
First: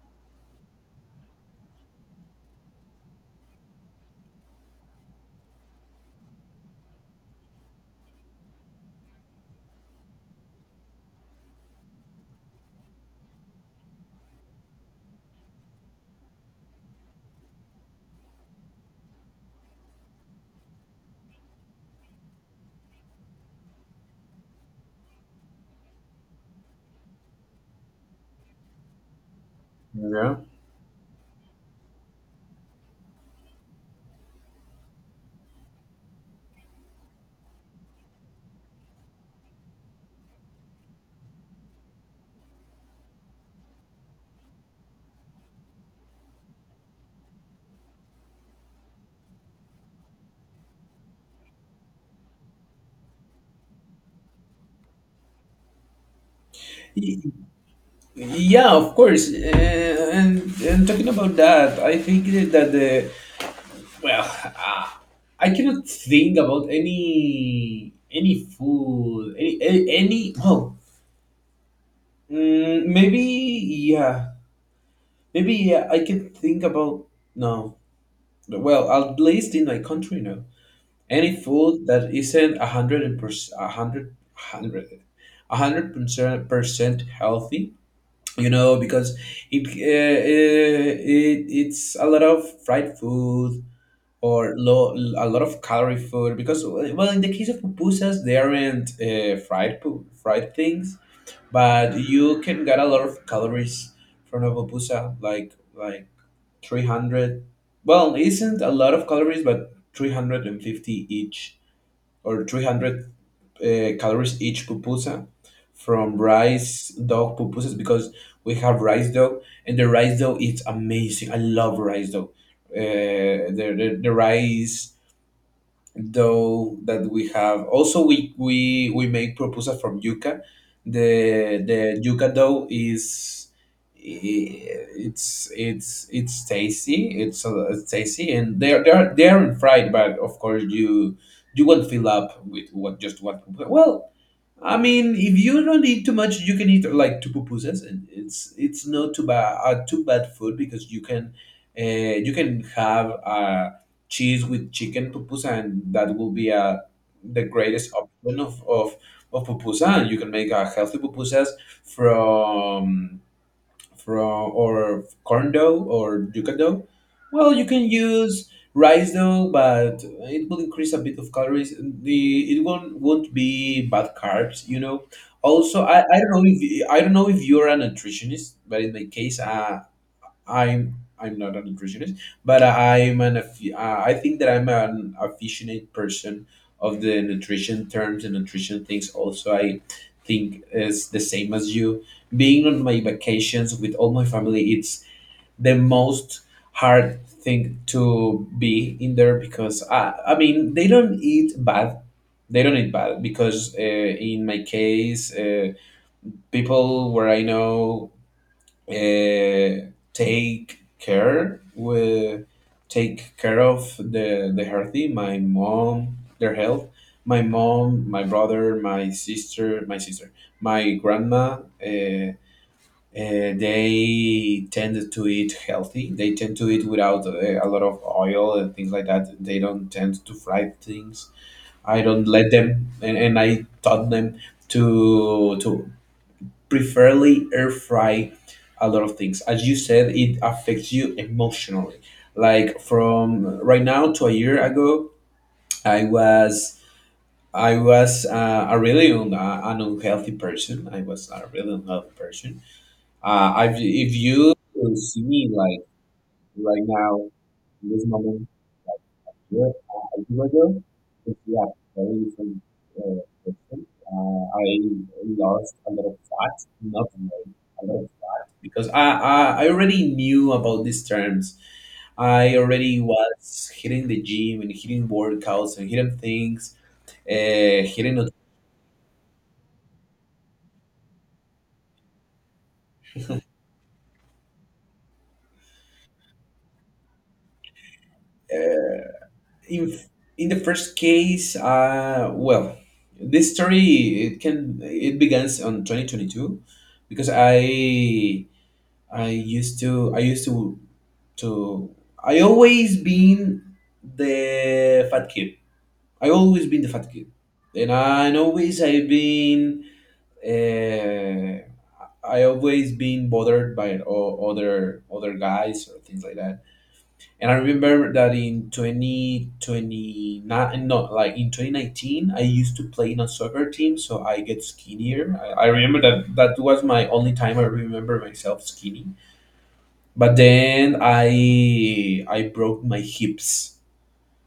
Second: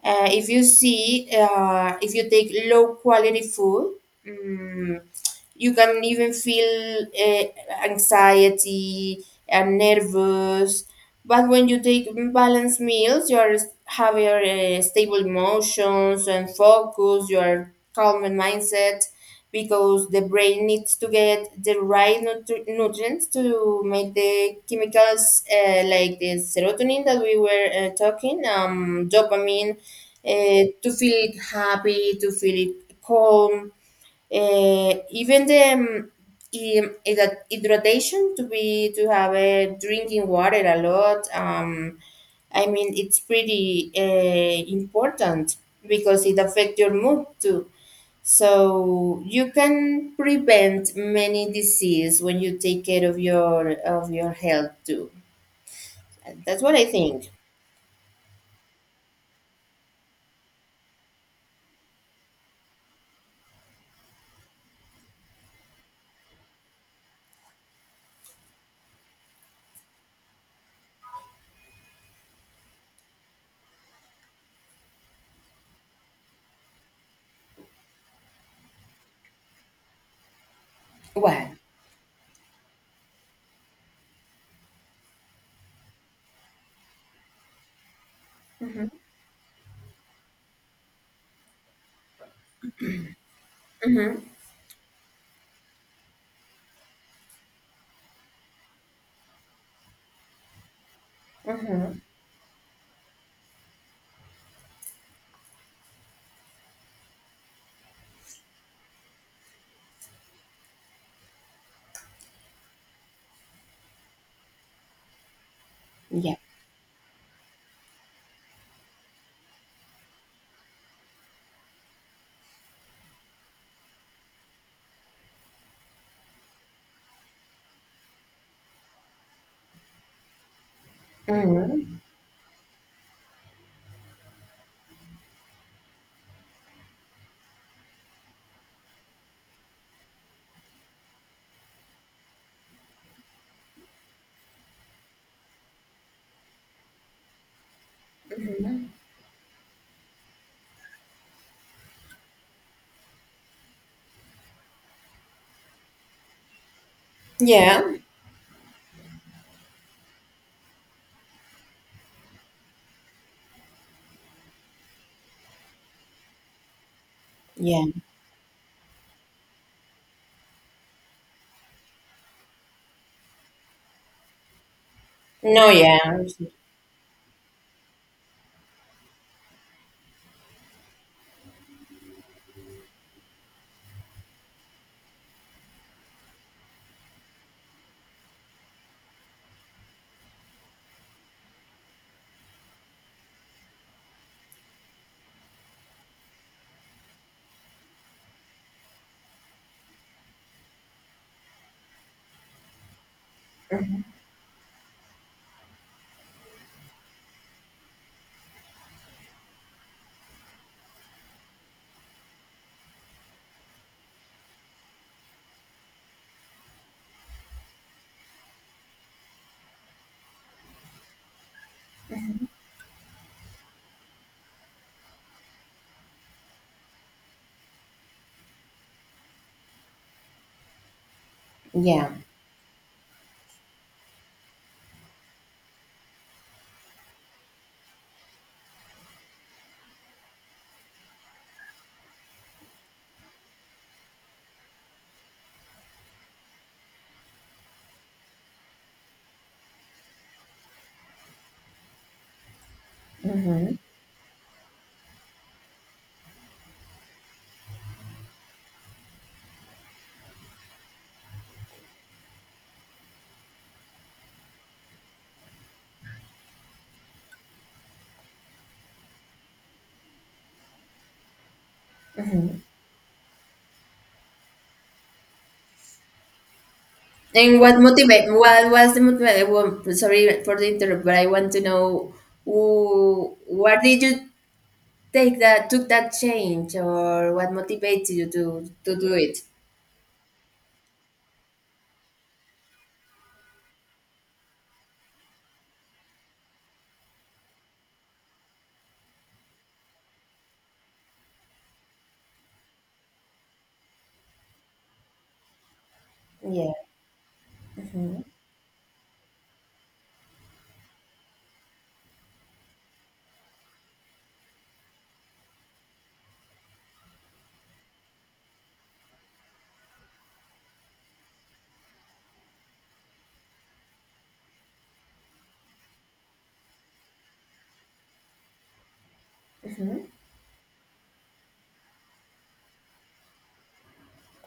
Speaker 2: uh, if you see, uh, if you take low quality food, mm, you can even feel uh, anxiety and nervous. But when you take balanced meals, you are have your uh, stable emotions and focus, your calm and mindset, because the brain needs to get the right nutri- nutrients to make the chemicals, uh, like the serotonin that we were uh, talking, um, dopamine,
Speaker 1: Yeah.
Speaker 2: uh, to feel happy, to feel calm, uh, even the um, hyd- hyd- hydration, to be to have a drinking water a lot. Um, I mean, it's pretty uh, important, because it affects your mood too. So you can prevent many disease when you take care of your of your health too. That's what I think.
Speaker 1: Y- Yeah, of course. Uh, and, and talking about that, I think that that the well, uh, I cannot think about any any food, any a- any. Oh, mm, maybe yeah, maybe yeah. I can think about no. Well, at least in my country, no. Any
Speaker 2: Well.
Speaker 1: food that isn't a hundred and percent a hundred hundred a hundred percent percent healthy, you know,
Speaker 2: Mm-hmm.
Speaker 1: because it, uh, uh, it it's a lot of fried food
Speaker 2: Mm-hmm.
Speaker 1: or low a lot of calorie food. Because well, in the case of pupusas, they aren't uh, fried pu- fried things,
Speaker 2: Hmm.
Speaker 1: but you can get a lot of calories from a pupusa, like like three hundred. Well, it isn't a lot of calories, but three hundred fifty each or three hundred uh, calories each pupusa, from
Speaker 2: Yeah.
Speaker 1: rice dough pupusas. Because we have rice dough, and the rice dough is amazing. I love rice dough. Uh, the, the the rice though that we have also, we we we make pupusa from yuca. The the
Speaker 2: Mm-hmm.
Speaker 1: yuca dough is it's it's it's tasty, it's, uh, it's tasty, and they're they're they're fried. But of course, you you won't fill up with what just one pupusa. Well, I mean, if you don't eat too much, you can eat like two pupusas, and it's it's not too bad, uh, too bad food, because you can uh, you can have uh, cheese with chicken pupusa, and that will be uh, the
Speaker 2: Yeah.
Speaker 1: greatest option of of of pupusa. And you can make uh, healthy pupusas from from or corn dough or yuca dough. Well, you can
Speaker 2: Yeah.
Speaker 1: use rice dough, but it will increase a bit of calories. The It won't won't be bad carbs, you know.
Speaker 2: No,
Speaker 1: Also, I, I
Speaker 2: yeah.
Speaker 1: don't know if I don't know if you're a nutritionist, but in my case, uh, I'm I'm not a nutritionist, but I'm an affi- uh, I think that I'm an aficionate person of the nutrition terms and nutrition things. Also, I think is the same as you. Being on my vacations with all my family, it's the most hard thing to be in there, because I, I mean, they don't eat bad. They don't eat bad because uh, in my case, uh, people where I know uh, take care with take care of the the healthy my mom their health, my mom, my brother, my sister, my sister my grandma, uh, uh, they tend to eat healthy, they tend to eat without uh, a lot of oil and things like that. They don't tend to fry things. I
Speaker 2: Yeah.
Speaker 1: don't let them, and, and I taught them to to preferably air fry a lot of things. As you said, it affects you emotionally. Like from right now to a year ago, I was I was uh, a really un, uh, an unhealthy person. I was a really unhealthy person. Uh,
Speaker 2: Hmm.
Speaker 1: I've, if you could see me like right now, in this moment. Yes, uh, Algorithm is yeah, very different uh, question. Uh, I lost a lot of facts, not many, a lot of facts because I, I I already knew about these terms. I
Speaker 2: Hmm.
Speaker 1: already was hitting the gym and hitting workouts and hitting things,
Speaker 2: And what
Speaker 1: uh,
Speaker 2: motivate?
Speaker 1: hitting
Speaker 2: What was the motivate? Well, sorry for the interrupt, but I want to know who, where did you take that took that change, or what motivates you to to
Speaker 1: uh,
Speaker 2: do it?
Speaker 1: in in the first case, uh, well, this story it can it begins on twenty twenty-two, because I I used to I used to to I always been the fat kid. I always
Speaker 2: Yeah.
Speaker 1: been the fat kid, and
Speaker 2: Hmm.
Speaker 1: I and always I've been, uh, I always been bothered by o- other other guys or things like that. And I remember that in twenty twenty nine, no, like in twenty nineteen, I used to play in a soccer team, so I get skinnier. I, I remember that that was my only time I remember myself skinny.
Speaker 2: Hmm.
Speaker 1: But then I I broke my hips,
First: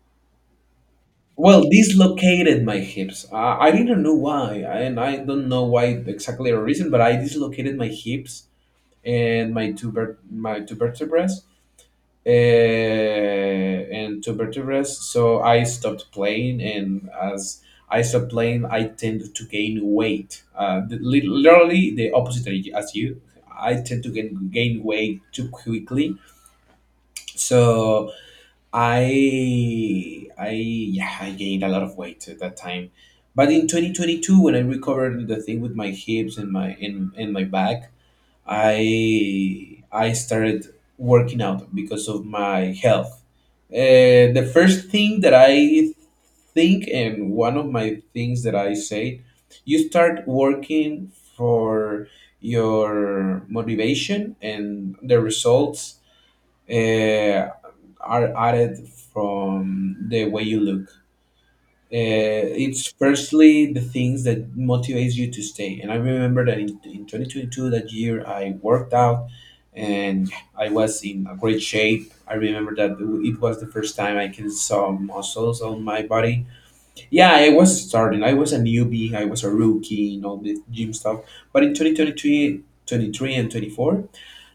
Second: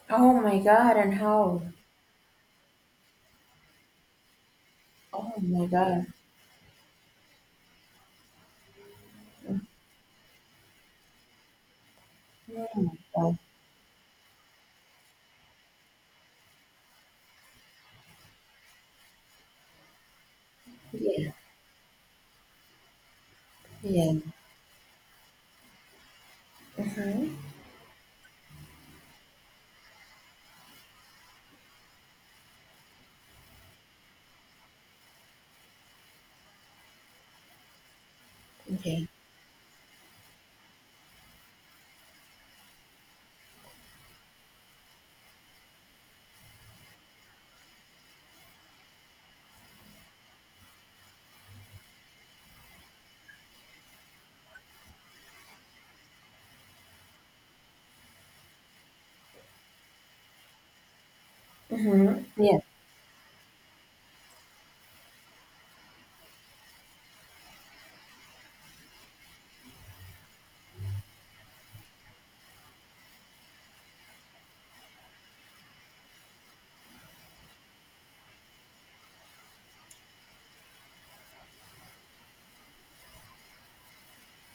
Speaker 2: Oh my God! And how?
Speaker 1: well, dislocated my hips. i, I didn't know why, and I
Speaker 2: Oh
Speaker 1: don't know
Speaker 2: my
Speaker 1: why
Speaker 2: God!
Speaker 1: exactly the reason, but I dislocated my hips and my two ver- my two vertebrae, uh,
Speaker 2: Oh my God!
Speaker 1: and two vertebrae so I stopped playing, and as I stopped playing, I tend to gain weight. Uh, the- li-
Speaker 2: Yeah.
Speaker 1: literally the opposite as you. I tend to
Speaker 2: Yeah.
Speaker 1: gain, gain weight too quickly.
Speaker 2: Hmm.
Speaker 1: So I I, yeah, I gained a lot of weight at that time. But in twenty twenty-two, when I recovered the thing with my hips and my in and my back,
Speaker 2: Okay.
Speaker 1: I I started working out because of my health. Uh, the first thing that I think and one of my things that I say, you start working for your motivation and the results uh, are added from the way you look.
Speaker 2: Hmm.
Speaker 1: Uh,
Speaker 2: Yeah.
Speaker 1: it's firstly the things that motivates you to stay. And I remember that in, in twenty twenty-two, that year, I worked out, and I was in a great shape. I remember that it was the first time I can saw muscles on my body. Yeah, I was starting. I was a newbie. I was a rookie in all the gym stuff. But in twenty twenty-three and twenty-four,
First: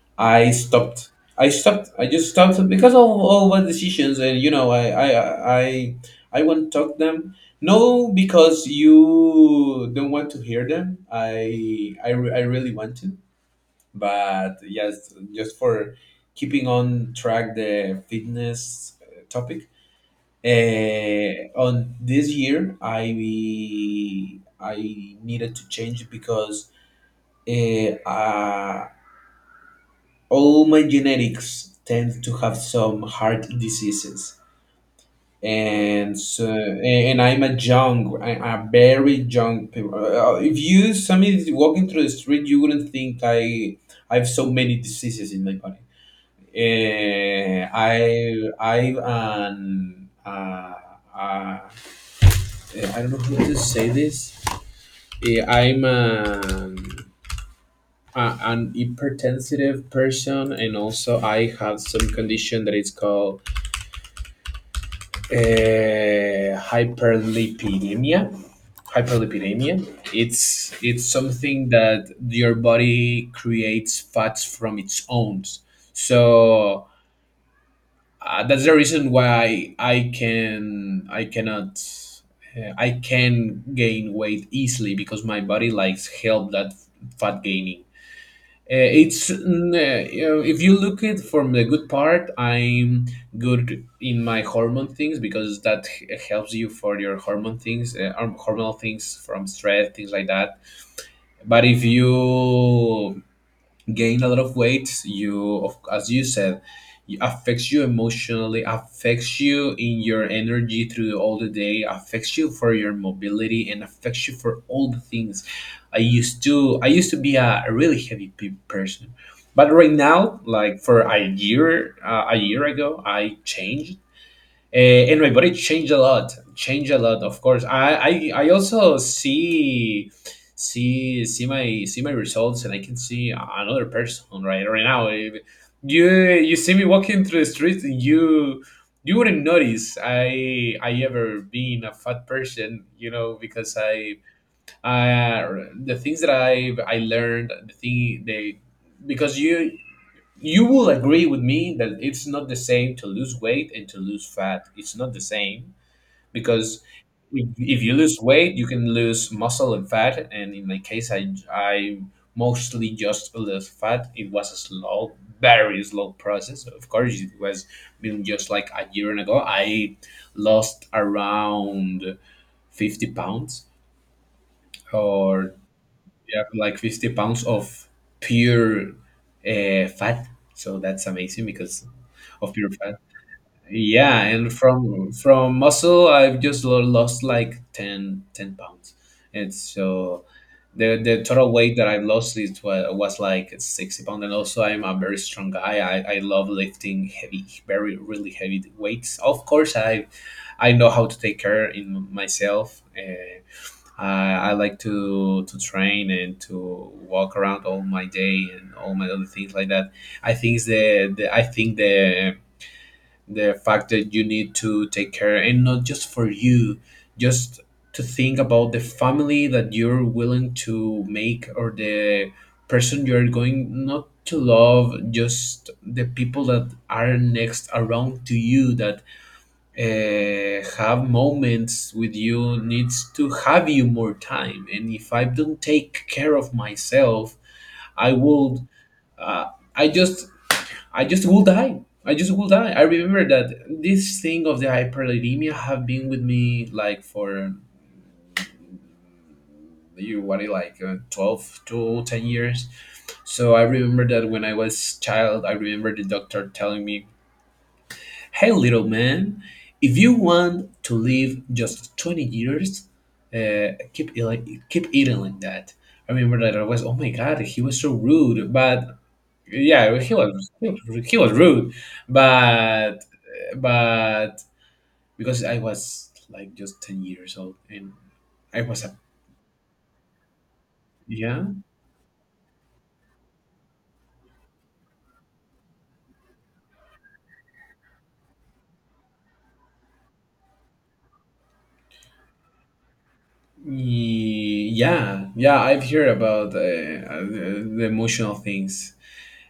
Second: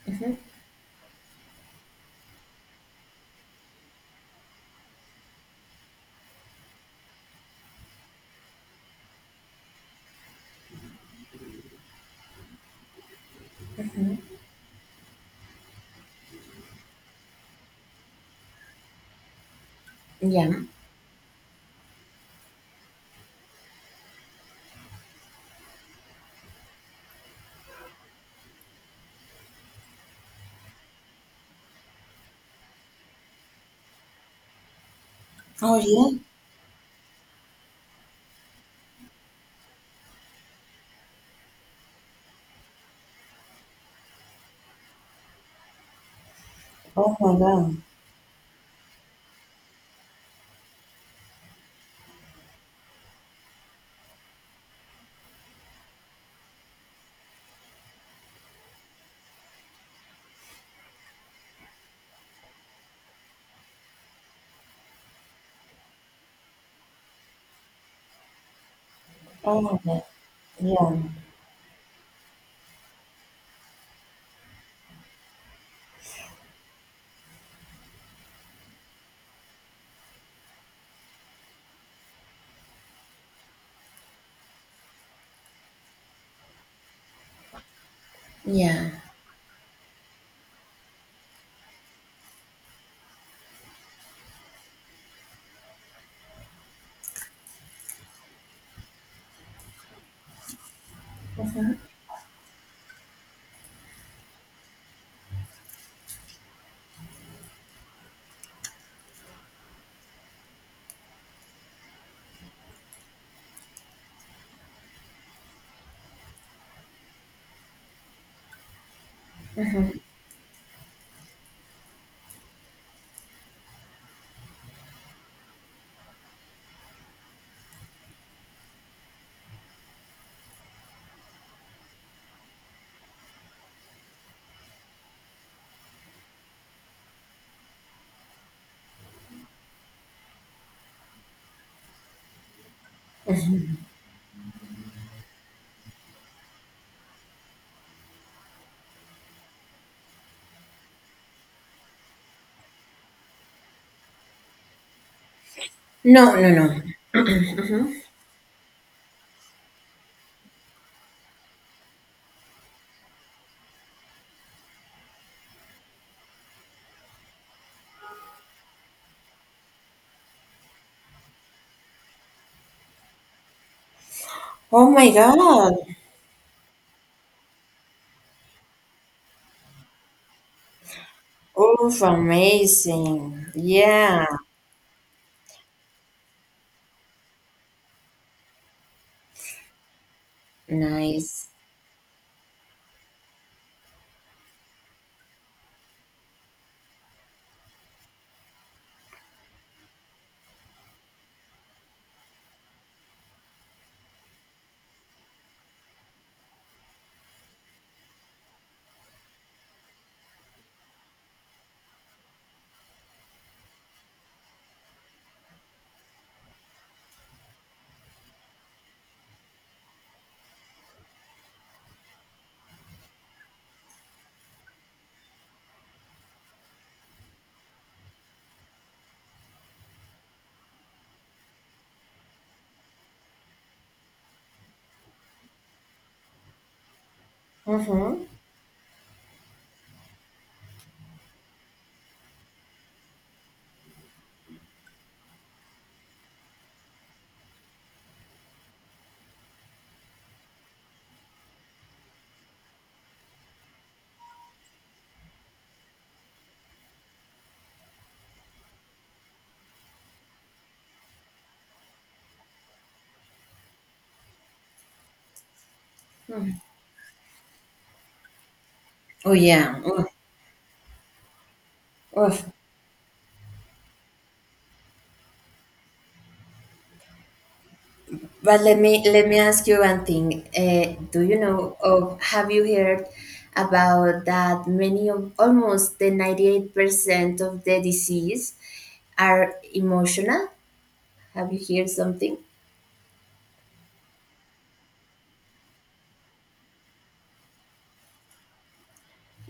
Speaker 2: Hmm.
Speaker 1: I stopped. I stopped. I just stopped because of all the decisions, and you know, I I I I won't talk them. No, because you don't want to hear them. I I, re- I really want to, but yes, just for keeping on track the fitness uh, topic.
Speaker 2: Yeah.
Speaker 1: Uh, on this year, I I needed to change because uh, uh, all my genetics tend to have some heart diseases.
Speaker 2: Oh yeah.
Speaker 1: And so, and I'm a young, I am a very young people. Uh, if you somebody is walking through the street, you wouldn't think i I have so many diseases in my body.
Speaker 2: Oh my
Speaker 1: uh,
Speaker 2: God.
Speaker 1: i I've an, uh, uh, I don't know how to say this. Eh, I'm an a- an hypertensive person, and also I have some condition that is called, uh, hyperlipidemia.
Speaker 2: Oh my
Speaker 1: Hyperlipidemia.
Speaker 2: God.
Speaker 1: It's
Speaker 2: Yeah.
Speaker 1: it's something that your body creates fats from its own. So uh, that's the reason why I can I cannot, uh, I can gain weight easily because my body likes help that fat gaining. Uh,
Speaker 2: Yeah.
Speaker 1: it's mm, uh, you know, if you look it from the good part, I'm good in my hormone things because that h- helps you for your hormone things, uh, horm- hormonal things from stress, things like that. But if you gain a lot of weight, you of, as you said, it affects you emotionally, affects you in your energy through all the day, affects you for your mobility, and affects you for all the things. i used to I used to be a, a really heavy pe- person, but right now, like for a year, uh, a year ago, I changed, uh, and my body changed a lot, changed a lot. Of course, I, I, I also see, see, see my, see my results, and I can see another person right, right now. If you, you see me walking through the street, you, you wouldn't notice I, I ever been a fat person, you know, because I, I, the things that I, I learned, the thing they, because you, you will agree with me that it's not the same to lose weight and to lose fat. It's not the same.
Speaker 2: No, no, no.
Speaker 1: Because if, if you lose weight, you can lose muscle and fat. And in my case, I, I mostly just lose fat. It was a slow, very slow process. Of course, it was been just like a year and ago. I lost around fifty pounds,
Speaker 2: Oh my
Speaker 1: or
Speaker 2: God.
Speaker 1: yeah, like fifty pounds of pure, uh, fat. So that's amazing because
Speaker 2: Oh,
Speaker 1: of pure fat.
Speaker 2: amazing.
Speaker 1: Yeah,
Speaker 2: Yeah,
Speaker 1: and from from muscle, I've just lo- lost like ten ten pounds. And so the the
Speaker 2: nice.
Speaker 1: total weight that I've lost is wa- was like sixty pounds. And also, I'm a very strong guy. I, I love lifting heavy, very really heavy weights. Of course, I I know how to take care in myself. Uh, I, I like to to train and to walk around all my day and all my other things like that. I think the, the I think the the fact that you need to take care, and not just for you, just to think about the family that you're willing to make or the person you're going not to love, just the people that are next around to you that uh, have moments with you, needs to have you more time. And if I don't take care of myself, I
Speaker 2: Mm-hmm.
Speaker 1: would, uh, I just, I just will die. I just will die. I remember that this thing of the hyperlipidemia have been with me like for you what like uh, twelve to ten years. So I remember that when I was child, I remember the doctor telling me, "Hey little man, if you want to live just twenty years, uh, keep eat- keep eating like that." I remember that I was, oh my God, he was so rude. But
Speaker 2: Oh yeah.
Speaker 1: yeah,
Speaker 2: Mm.
Speaker 1: he was, he was rude,
Speaker 2: Oof.
Speaker 1: but but because I was like just ten years old and
Speaker 2: But
Speaker 1: I
Speaker 2: let
Speaker 1: was
Speaker 2: me
Speaker 1: a
Speaker 2: let me ask you one thing. Uh, do you
Speaker 1: yeah.
Speaker 2: know of have you heard about that many of almost the ninety-eight percent of the disease are emotional? Have you heard something?
Speaker 1: Yeah yeah I've heard about uh, uh, the emotional things.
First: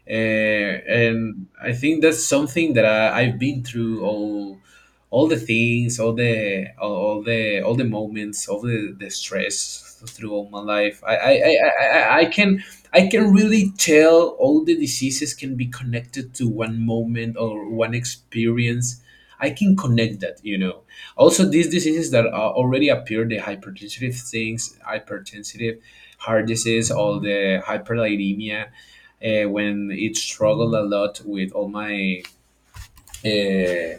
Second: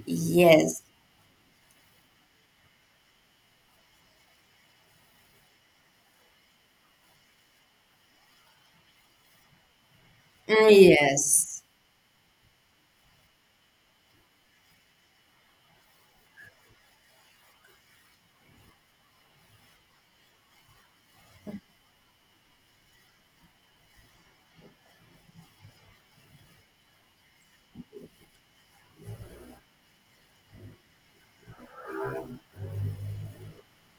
Speaker 1: uh,
Speaker 2: Yes.
Speaker 1: And I think that's something that I, I've been through all all the things, all the all, all the all the moments, all the, the stress through all my
Speaker 2: Mm.
Speaker 1: life. I I, I,
Speaker 2: Yes.
Speaker 1: I I I can I can really tell all the diseases can be connected to one moment or one experience. I can connect that, you know. Also, these diseases that are already appeared, the hypertensive things, hypertensive, heart disease, all the hyperlipidemia, uh, when it struggled a lot with all my uh,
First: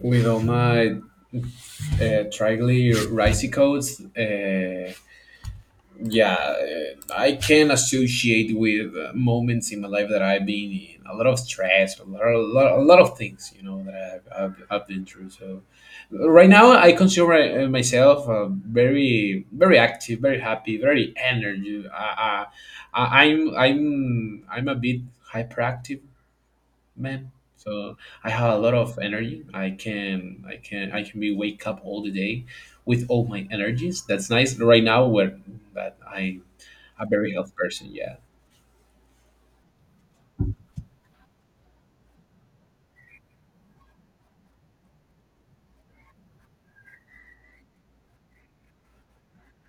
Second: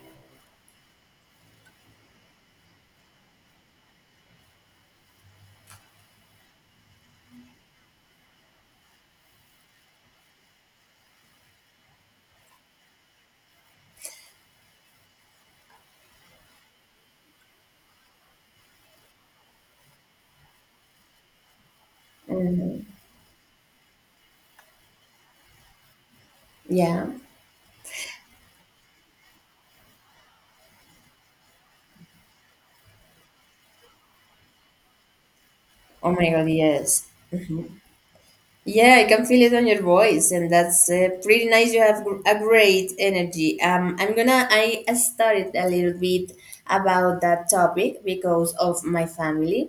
Speaker 1: with all my uh, triglycerides. Uh, yeah, uh, I can associate with uh, moments in my life that I've been in a lot of stress, a lot, a lot, a lot of things, you know, that I've, I've, I've been through. So right now, I consider my- uh, myself uh, very, very active, very happy, very energy. Uh, uh,
Speaker 2: Mhm.
Speaker 1: I- I'm, I'm, I'm a bit hyperactive
Speaker 2: Yeah.
Speaker 1: man. So I have a lot of energy. I can I can I can be wake up all the day with all my energies. That's nice. Right now where that
Speaker 2: Oh my
Speaker 1: I
Speaker 2: God, yes.
Speaker 1: a very health
Speaker 2: Mm-hmm.
Speaker 1: person, yeah.
Speaker 2: Yeah, I can feel it on your voice, and that's uh, pretty nice. You have gr- a great energy. Um, I'm gonna. I studied a little bit about that topic because of my family,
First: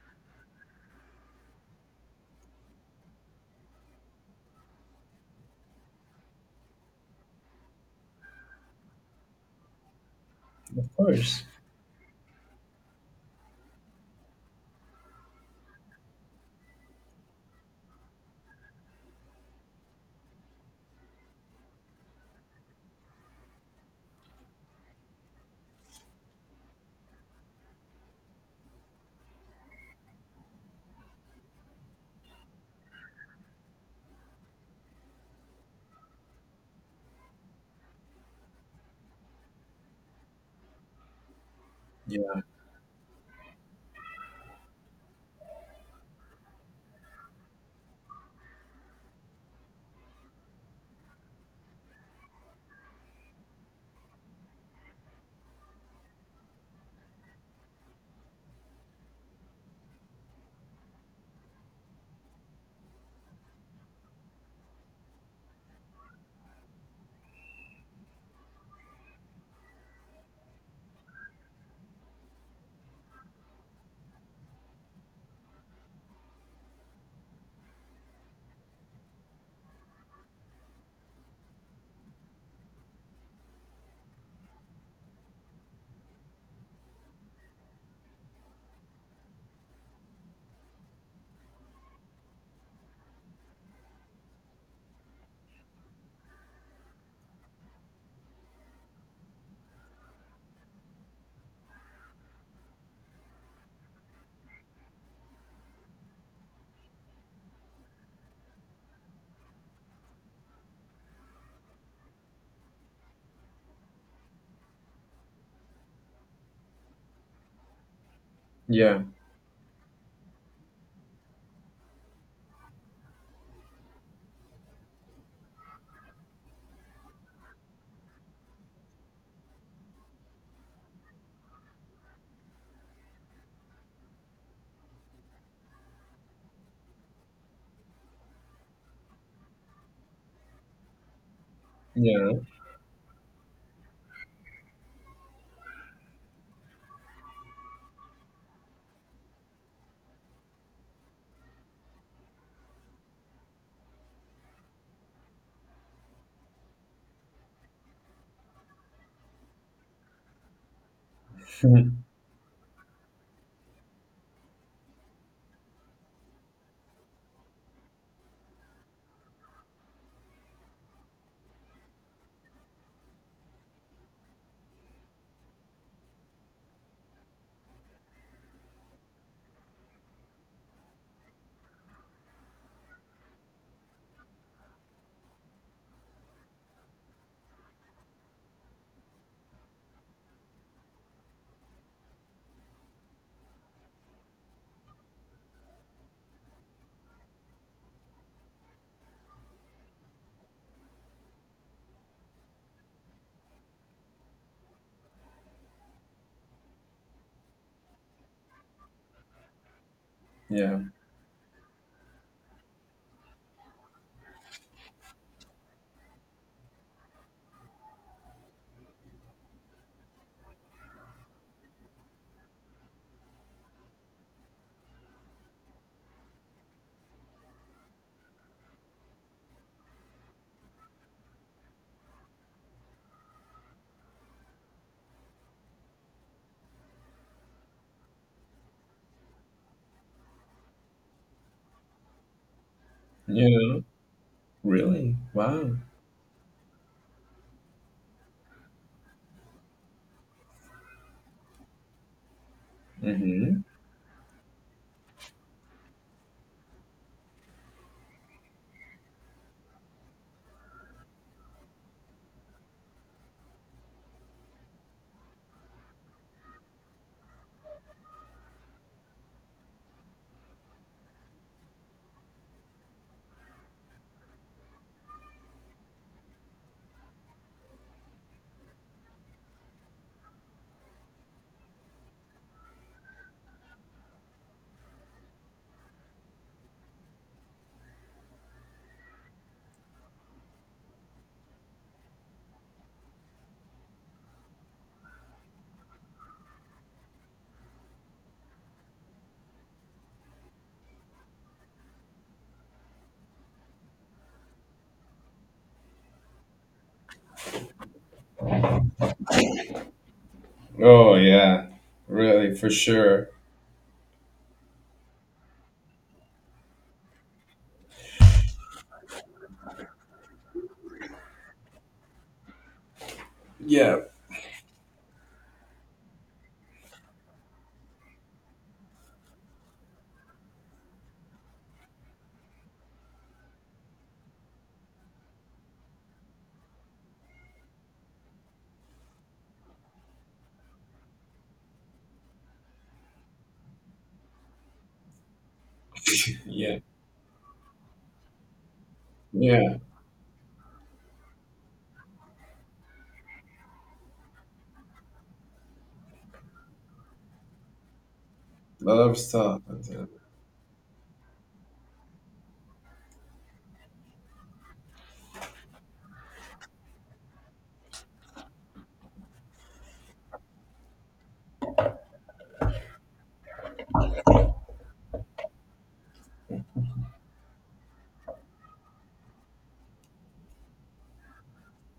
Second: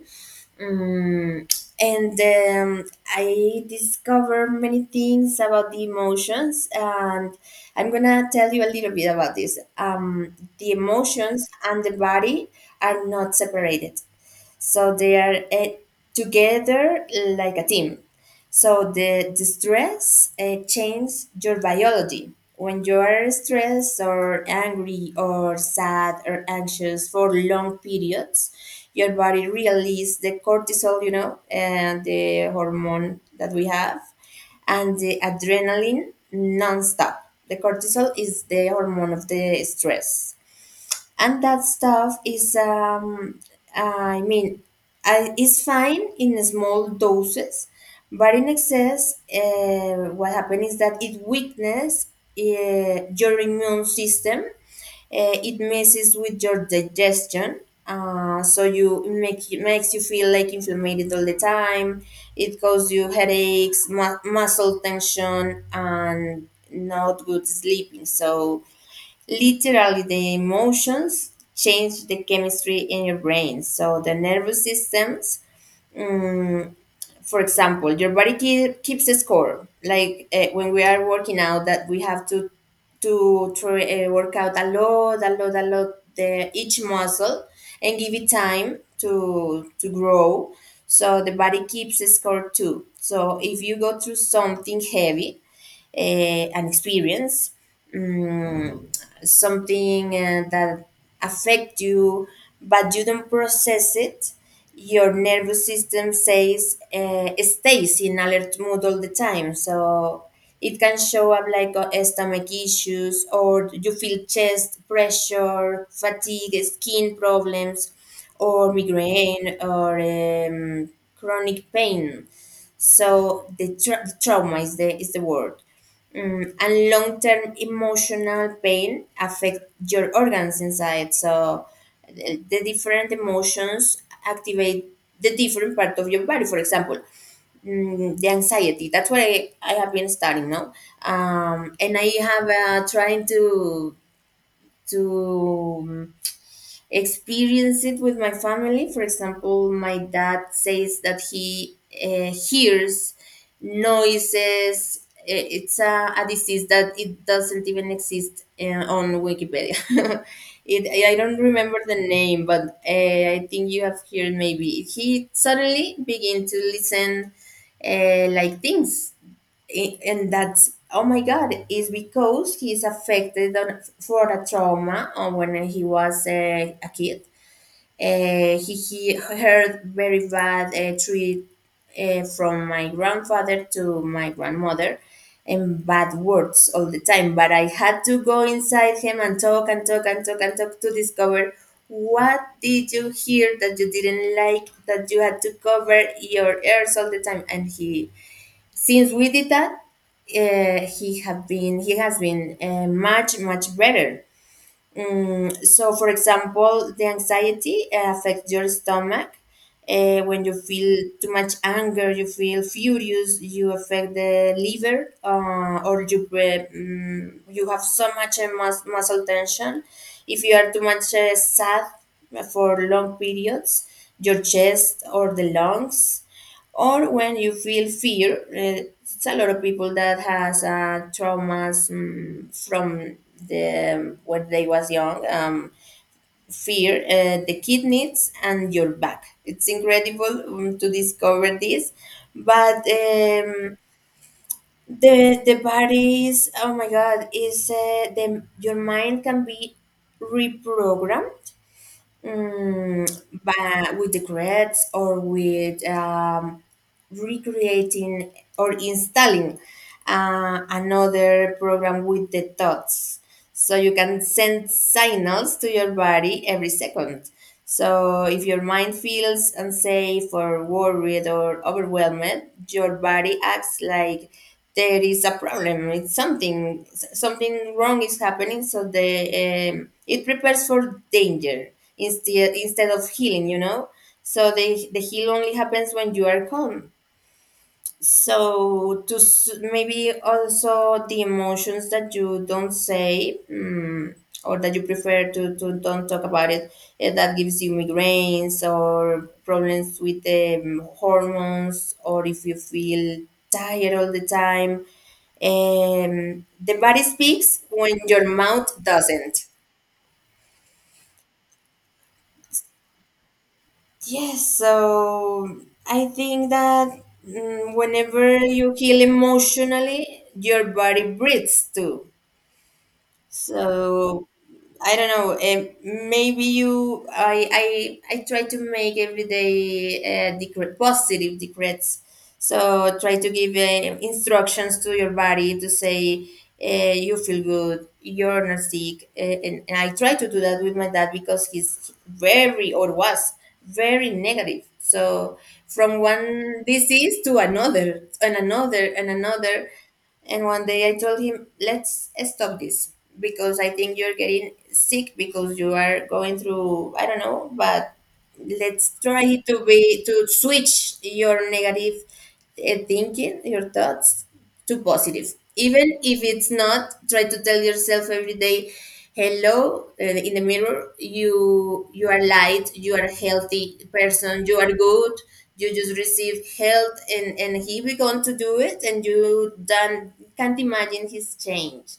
Speaker 2: um, and um, I discovered many things about the emotions. And I'm gonna tell you a little bit about this. Um, the
Speaker 1: Of course.
Speaker 2: emotions and the body are not separated, so they are, uh, together, like a team. So the, the stress uh, changes your biology. When you are stressed or angry or sad or anxious for long periods, your body releases the cortisol, you know, and the hormone that we have, and the adrenaline nonstop. The cortisol is the hormone of the stress, and that stuff
Speaker 1: Yeah.
Speaker 2: is, um I mean, I, it's fine in small doses, but in excess, uh, what happens is that it weakens, uh, your immune system, uh, it messes with your digestion, uh, so you make it makes you feel like inflamed all the time. It causes you headaches, mu- muscle tension, and not good sleeping. So literally, the emotions change the chemistry in your brain. So the nervous systems, mm, for example, your body keep, keeps a score. Like, uh, when we are working out, that we have to to try, uh, work out a lot, a lot, a lot, the, each muscle, and give it time to to grow. So the body keeps a score too. So if you go through something heavy, uh, an experience, mm something, uh, that affect you, but you don't process it, your nervous system says, uh, stays in alert mode all the time, so it can show up like, uh, stomach issues, or you feel chest pressure, fatigue, skin problems, or
Speaker 1: Yeah.
Speaker 2: migraine, or, um, chronic pain. So the, tra- the trauma is the is the word. Mm, and long term emotional pain affect your organs inside. So the the different emotions activate the different part of your body. For example, mm, the anxiety. That's what I, I have been studying now. Um, and I
Speaker 1: Yeah.
Speaker 2: have uh, trying to to experience it with my family. For example, my dad says that he uh, hears noises. I- It's a, a disease that it doesn't even exist uh, on Wikipedia. <laughs> it, I I don't remember the
Speaker 1: <laughs>
Speaker 2: name, but uh, I think you have heard maybe. He suddenly began to listen, uh, like things. I- and that's, oh my God, is because he's affected on, for a trauma on when he was uh, a kid. uh, he, he heard very bad, uh, treat, uh, from my grandfather to my grandmother, and bad words all the time. But I had to go inside him and talk and talk and talk and talk, to discover, what did you hear that you didn't like, that you had to cover your ears all the time? And he, since we did that, uh, he have been he has been uh, much much better. Mm, so, for example, the anxiety uh, affects your stomach. Uh, when you
Speaker 1: Yeah.
Speaker 2: feel too much anger, you feel furious. You affect the liver, uh, or you pre mm, you have so much uh, mus- muscle tension. If you are too much, uh, sad for long periods, your chest or the lungs, or when you feel fear. eh, It's a lot of people that has, uh, traumas, mm, from the when they was young. Um, fear, uh, the kidneys, and your back. It's incredible, um, to discover this, but, um,
Speaker 1: Yeah. Really?
Speaker 2: the the
Speaker 1: Wow.
Speaker 2: body is, oh my God, is uh, the your mind can be reprogrammed, um,
Speaker 1: Mm-hmm.
Speaker 2: by, with regrets, or with, um, recreating, or installing, uh, another program with the thoughts. So you can send signals to your body every second. So if your mind feels unsafe or worried or overwhelmed, your body acts like there is a problem. It's something something wrong is happening. So the um, it prepares for danger instead instead of healing. You know. So the the heal only happens when you are calm. So to s- maybe also the emotions that you don't say, mm, or that you prefer to, to don't talk about it, eh, that gives you migraines, or problems with the hormones, or if you feel tired all the time, um, the body speaks when your mouth doesn't.
Speaker 1: Oh yeah. Really, for sure.
Speaker 2: Yes, so I think that, mm, whenever you heal emotionally, your body breathes too.
Speaker 1: Yeah.
Speaker 2: So I don't know. Um, maybe you, I, I, I try to make every day, uh, decre- positive decrets. So try to give, uh, instructions to your body to say, uh, you feel good, you're not sick, uh, and, and I try to do that with my dad because he's very, or was very negative. So from one
Speaker 1: Yeah.
Speaker 2: disease to another, and another, and another.
Speaker 1: Yeah.
Speaker 2: And one day I told him, let's stop this, because I think you're getting sick because you are going through, I don't know, but
Speaker 1: A
Speaker 2: let's
Speaker 1: lot of
Speaker 2: try
Speaker 1: stuff.
Speaker 2: to be to switch your negative, uh, thinking, your thoughts to positive, even if it's not. Try to tell yourself every day, hello, uh, in the mirror, you, you are light, you are a healthy person, you are good, you just receive help. And and he began to do it, and you done can't imagine his change.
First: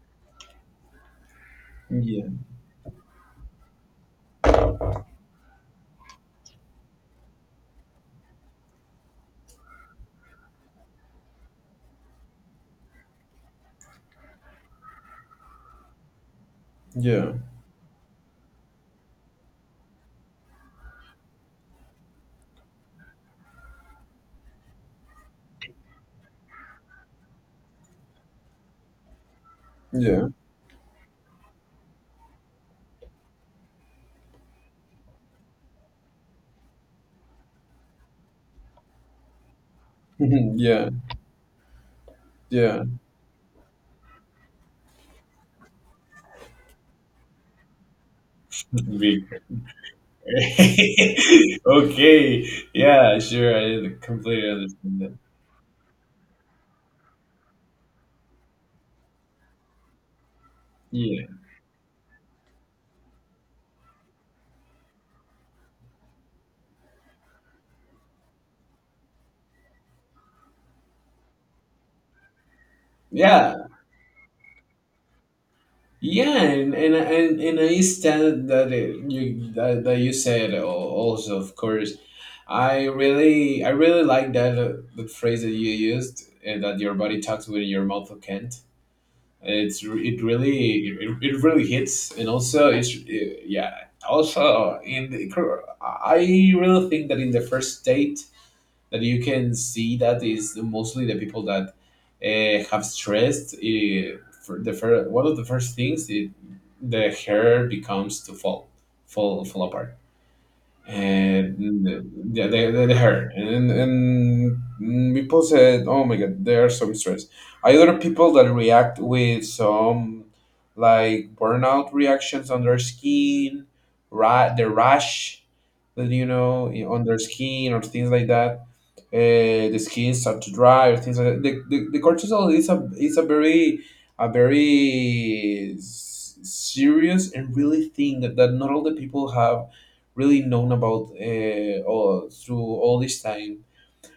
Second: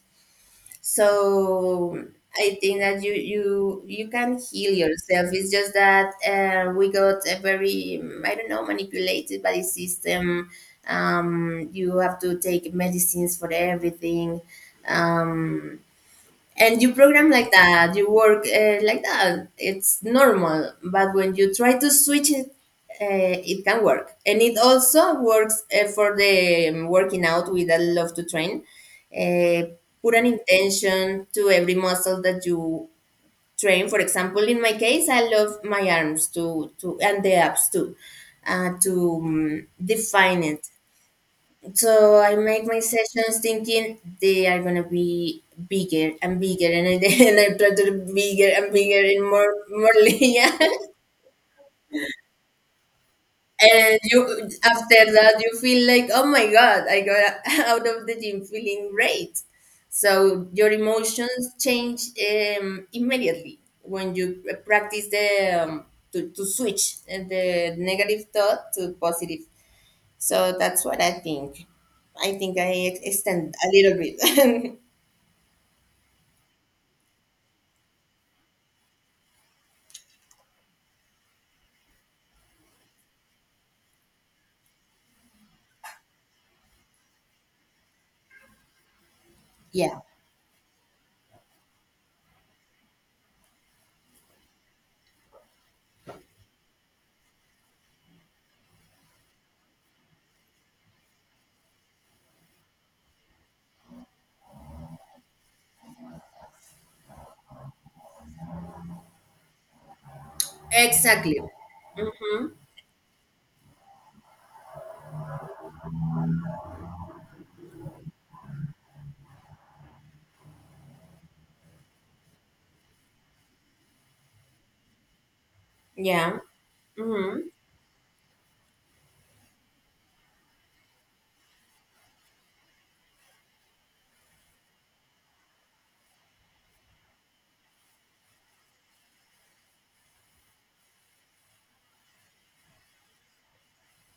Speaker 2: So
Speaker 1: Yeah. Yeah.
Speaker 2: I think that you you you can heal yourself. It's just that, uh, we got a very, mm, I don't know, manipulated by the system. Um, you have to take medicines for everything, um, and you program
Speaker 1: Yeah.
Speaker 2: like that, you work uh, like that, it's normal, but when you try to switch it, uh, it can work. And it also works, uh, for the, um, working out. With, I love to train, uh,
Speaker 1: <laughs>
Speaker 2: put an
Speaker 1: Yeah.
Speaker 2: intention to every muscle that you train. For example, in my case, I love my arms to to and the abs too, uh, to, um, define it. So I make my
Speaker 1: Yeah.
Speaker 2: sessions thinking they are gonna be bigger and bigger, and I, <laughs> and I try to be bigger and
Speaker 1: <laughs>
Speaker 2: bigger, and
Speaker 1: Yeah.
Speaker 2: more more <laughs> linear.
Speaker 1: <laughs> Okay. Yeah, sure. I
Speaker 2: And you
Speaker 1: completely understand
Speaker 2: after
Speaker 1: that.
Speaker 2: that you feel like, oh my God, I got <laughs> out of the gym feeling great. So your
Speaker 1: Yeah.
Speaker 2: emotions change, um, immediately, when you practice the, um, to, to switch, uh, the negative thought to positive. So that's what I think. I think I ex- extend
Speaker 1: Yeah.
Speaker 2: a little bit.
Speaker 1: Yeah, and and and, and I stand that it, you that, that you said al- also, of course. I really I really like that uh, the phrase that you used uh, that your body talks when your mouth can't.
Speaker 2: <laughs>
Speaker 1: It's
Speaker 2: Yeah.
Speaker 1: re- it really it, it really hits, and also it's uh, yeah. Also, in the, cor- I really think that in the first date that you can see that is mostly the people that uh, have stressed. Uh, for the fir- one of the first things it, the hair becomes to fall, fall, fall apart.
Speaker 2: Exactly.
Speaker 1: And
Speaker 2: Mm-hmm.
Speaker 1: yeah, the, the, the hair and and people said, "Oh my God, there are some stress." Other people that react with some like burnout reactions on their skin, ra- the rash, that you
Speaker 2: Yeah.
Speaker 1: know, on their
Speaker 2: Mm-hmm.
Speaker 1: skin or things like that. Uh, the skin start to dry or things like that. The, the, the cortisol is a is a very a very s- serious and really thing that, that not all the people have really known about uh, all, through all this time.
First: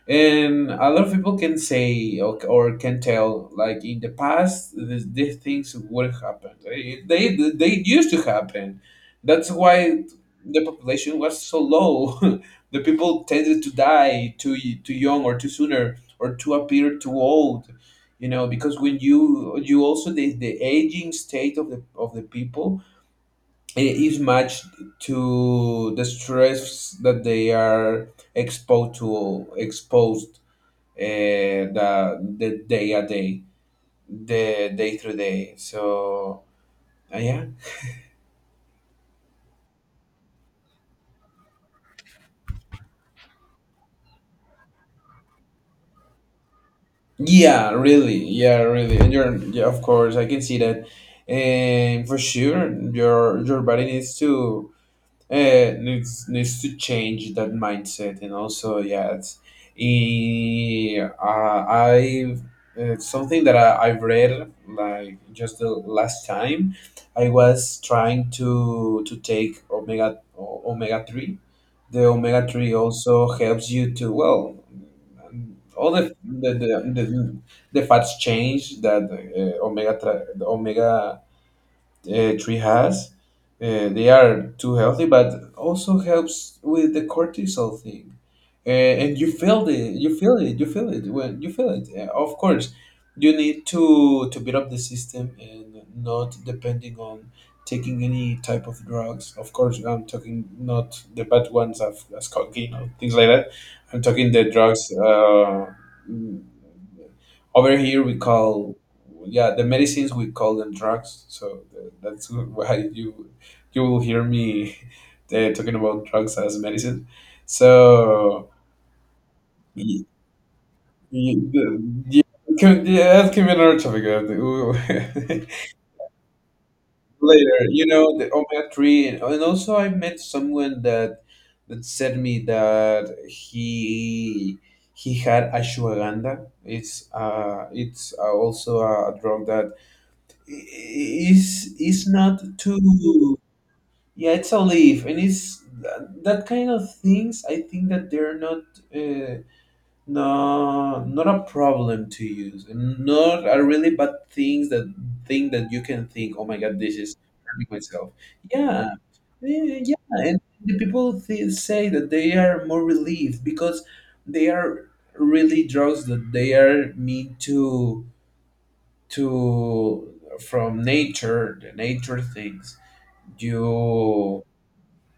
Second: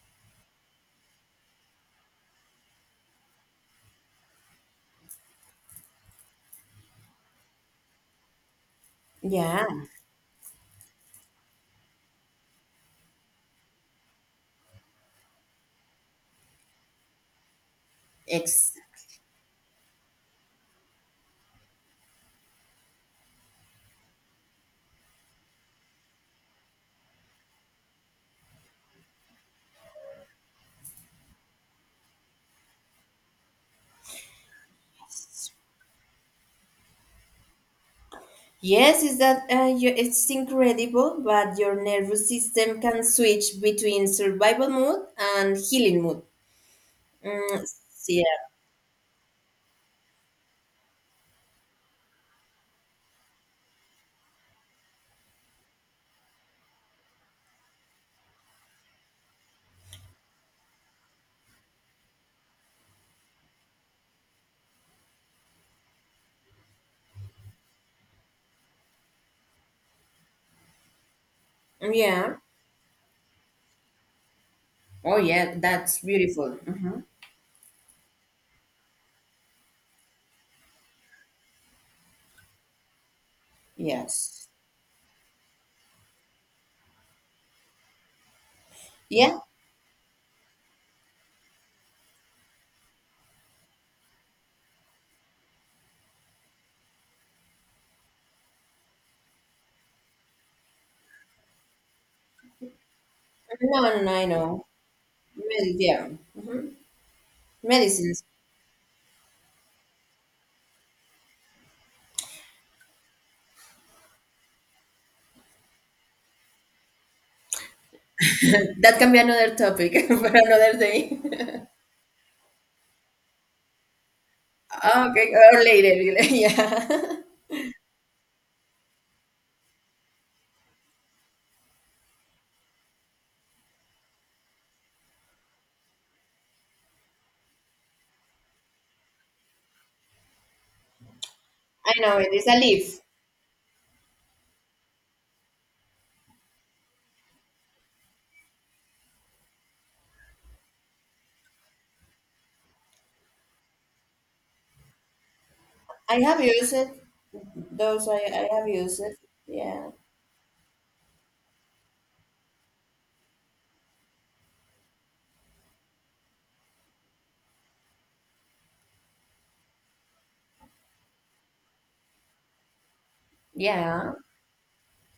Speaker 1: And a lot of people can say or, or can tell, like in the past these, these things would happen, they, they they used to happen. That's
Speaker 2: Yeah.
Speaker 1: why the population was so low. <laughs> The people tended to die too too young or too sooner or to appear too old, you know,
Speaker 2: Ex-
Speaker 1: because when you you also the, the aging state of the of the people i- is matched to the stress that they are exposed to exposed uh, the the day a day, the day through day. So uh, yeah,
Speaker 2: yes, is that, uh, you, it's incredible, but your nervous system can switch between survival mode and healing mode. Mm,
Speaker 1: yeah, really,
Speaker 2: yeah.
Speaker 1: yeah, really. And you're yeah, of course, I can see that. And for sure, your your body needs to uh, needs needs to change that mindset, and also yeah, it's, eh, uh, I've it's something that I, I've read like just the last time I was trying to to take omega omega three. The
Speaker 2: Yeah.
Speaker 1: omega three also helps you to well
Speaker 2: Oh yeah,
Speaker 1: all
Speaker 2: that's
Speaker 1: the
Speaker 2: beautiful.
Speaker 1: the the,
Speaker 2: Hmm.
Speaker 1: the, the fats change that uh, omega tra- the omega uh, tree has. Uh, they
Speaker 2: Yes.
Speaker 1: are too healthy, but also helps with the cortisol thing. Uh, and you
Speaker 2: Yeah.
Speaker 1: feel the you feel it, you feel it when you feel it. Uh, of course, you need to to build up the system and not depending on taking any type of drugs. Of course, I'm talking not the bad ones of as cocaine or things like that.
Speaker 2: No, no,
Speaker 1: I'm
Speaker 2: no, I
Speaker 1: talking the
Speaker 2: know.
Speaker 1: drugs. Uh,
Speaker 2: Medi- yeah.
Speaker 1: mm,
Speaker 2: Mm-hmm.
Speaker 1: Over here
Speaker 2: Medicine.
Speaker 1: we call yeah the medicines, we call them drugs. So uh, that's why you you will hear me <laughs> uh, talking about drugs as medicine. So
Speaker 2: That can be another
Speaker 1: y-
Speaker 2: topic <laughs> for another day.
Speaker 1: y-
Speaker 2: <laughs>
Speaker 1: the- yeah, can- yeah, that can be another topic uh,
Speaker 2: Okay,
Speaker 1: the-
Speaker 2: or later. <laughs> Yeah.
Speaker 1: <laughs> later, you know, the omega three. and and also I met someone that that said me that he he had ashwagandha. It's uh it's uh, also a drug that is
Speaker 2: I
Speaker 1: is
Speaker 2: know it
Speaker 1: not
Speaker 2: is a leaf.
Speaker 1: too yeah, it's a leaf. And it's tha- that kind of things, I think that they're not uh, no, not a problem to use and not a really bad things that thing that you can
Speaker 2: I
Speaker 1: think,
Speaker 2: have
Speaker 1: oh my
Speaker 2: used
Speaker 1: God,
Speaker 2: it.
Speaker 1: this is hurting
Speaker 2: Those
Speaker 1: myself.
Speaker 2: I, I have
Speaker 1: Yeah.
Speaker 2: used it.
Speaker 1: Eh,
Speaker 2: Yeah.
Speaker 1: yeah, and the people th- say that they are more relieved because they are really drugs that they are meant to to from nature, the nature things.
Speaker 2: Yeah.
Speaker 1: you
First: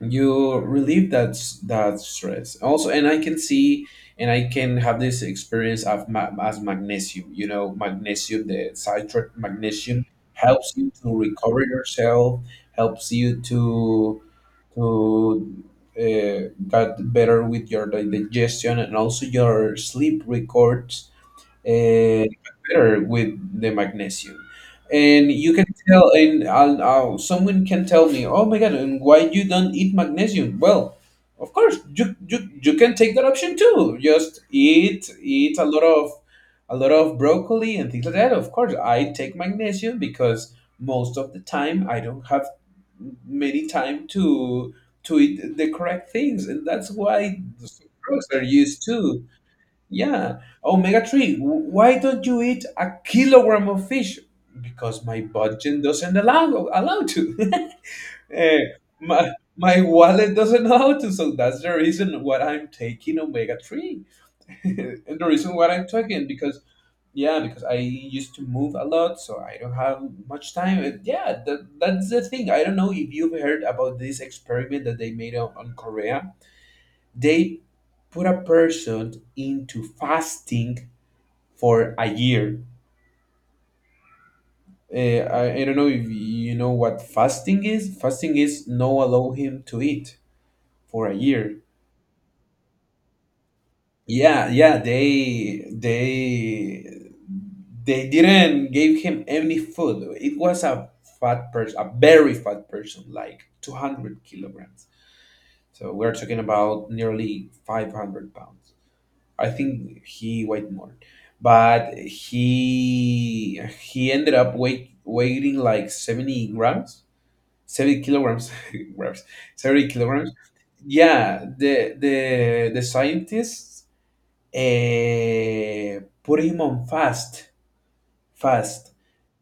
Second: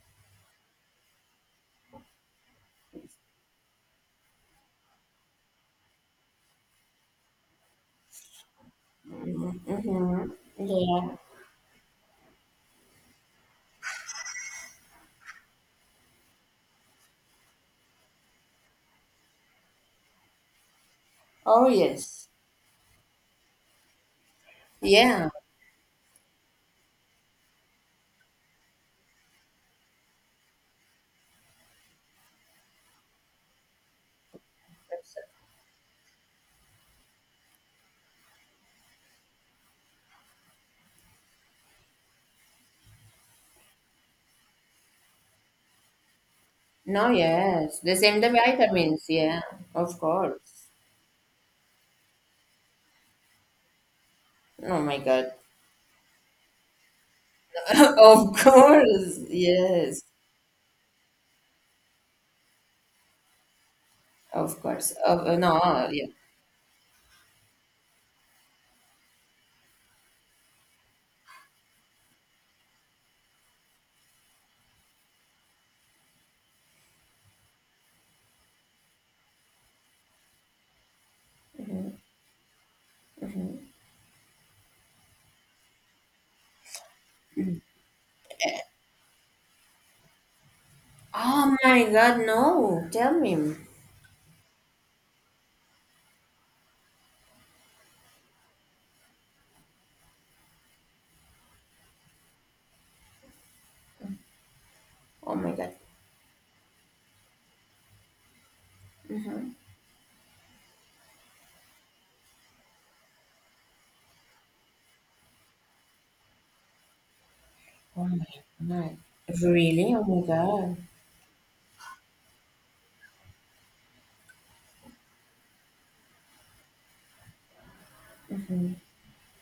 Speaker 1: you relieve that s- that stress also. And I can see and I can have this experience of ma- as magnesium, you know, magnesium, the citrate magnesium
Speaker 2: Mm-hmm.
Speaker 1: helps you
Speaker 2: Yeah.
Speaker 1: to recover yourself, helps you to to uh, get better with your di- digestion and also your sleep records
Speaker 2: Oh, yes.
Speaker 1: and better with the magnesium.
Speaker 2: Yeah.
Speaker 1: And you can tell, and I'll, I'll, someone can tell me, "Oh my God, and why you don't eat magnesium?" Well, of course, you you, you can take that option too. Just eat eat a lot of a lot of broccoli and things like that. Of course, I take magnesium because most of the time I don't have many time to to eat the correct things, and that's
Speaker 2: No,
Speaker 1: why
Speaker 2: yes. The same
Speaker 1: drugs
Speaker 2: the
Speaker 1: are used
Speaker 2: vitamins.
Speaker 1: too.
Speaker 2: Yeah. Of
Speaker 1: Yeah.
Speaker 2: course.
Speaker 1: Omega three. Why don't you eat a kilogram of fish?
Speaker 2: Oh, my
Speaker 1: Because my
Speaker 2: God.
Speaker 1: budget doesn't allow allow to. <laughs>
Speaker 2: <laughs> Of
Speaker 1: Eh,
Speaker 2: course.
Speaker 1: my, my
Speaker 2: Yes.
Speaker 1: wallet doesn't allow to. So that's the reason why I'm taking omega three.
Speaker 2: Of
Speaker 1: <laughs>
Speaker 2: course.
Speaker 1: And the
Speaker 2: Of,
Speaker 1: reason why
Speaker 2: no.
Speaker 1: I'm
Speaker 2: Yeah.
Speaker 1: taking because yeah, because I used to move a lot, so I don't have much time. And yeah, that, that's the thing. I don't know if you've heard about this experiment that they made on, on Korea. They put a person into fasting for a year. Uh, I, I don't know if you know what fasting is. Fasting is no allow him to eat for a
Speaker 2: Oh,
Speaker 1: year.
Speaker 2: my God. No. Tell me.
Speaker 1: Yeah, yeah, they they they didn't give him any food. It was a fat person, a very fat person, like two hundred kilograms.
Speaker 2: Oh, my God.
Speaker 1: So we're talking about nearly five hundred pounds. I
Speaker 2: Mm-hmm.
Speaker 1: think he weighed more, but he he ended up weight weighing like seventy grams, seventy
Speaker 2: Oh my
Speaker 1: kilograms, <laughs>
Speaker 2: god.
Speaker 1: grams, seventy
Speaker 2: Really? Oh my
Speaker 1: kilograms.
Speaker 2: god.
Speaker 1: Yeah, the the the scientists uh, put him on fast
Speaker 2: Mhm.
Speaker 1: fast,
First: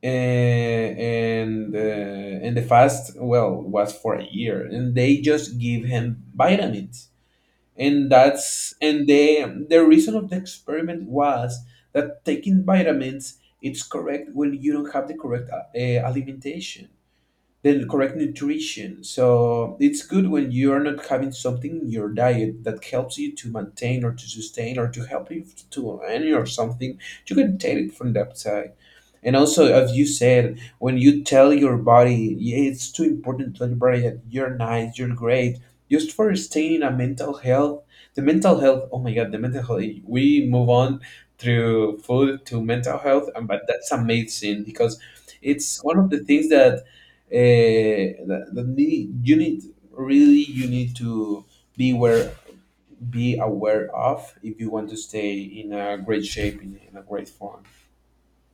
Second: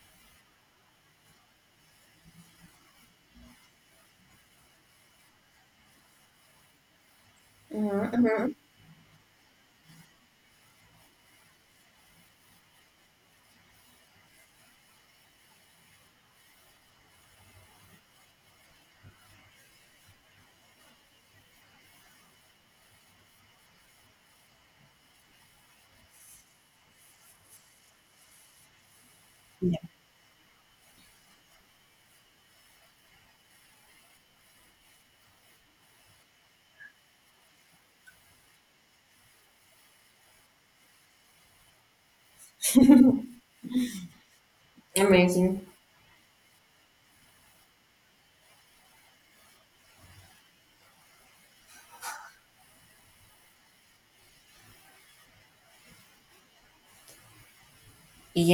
Speaker 1: uh, and uh, and the fast well was for a year, and they just give him vitamins. And
Speaker 2: Mm-hmm, hmm.
Speaker 1: that's and the the reason of the experiment was that taking vitamins it's correct when you don't have the correct uh, uh, alimentation, the correct nutrition. So it's good when you are not having something in your diet that helps you to maintain or to sustain or to help you to earn or something. You can take it from that side. And also,
Speaker 2: Yeah.
Speaker 1: as you said, when you tell your body, yeah, it's too important to tell your body that you're nice, you're great, just for staying in a mental health. The mental health, oh my God, the mental health, we move on through food to mental health, and but that's amazing because
Speaker 2: Amazing.
Speaker 1: it's one of the things that, uh, that, that need, you need, really, you need to be aware, be aware of if you want to stay in a great shape, in, in a great form.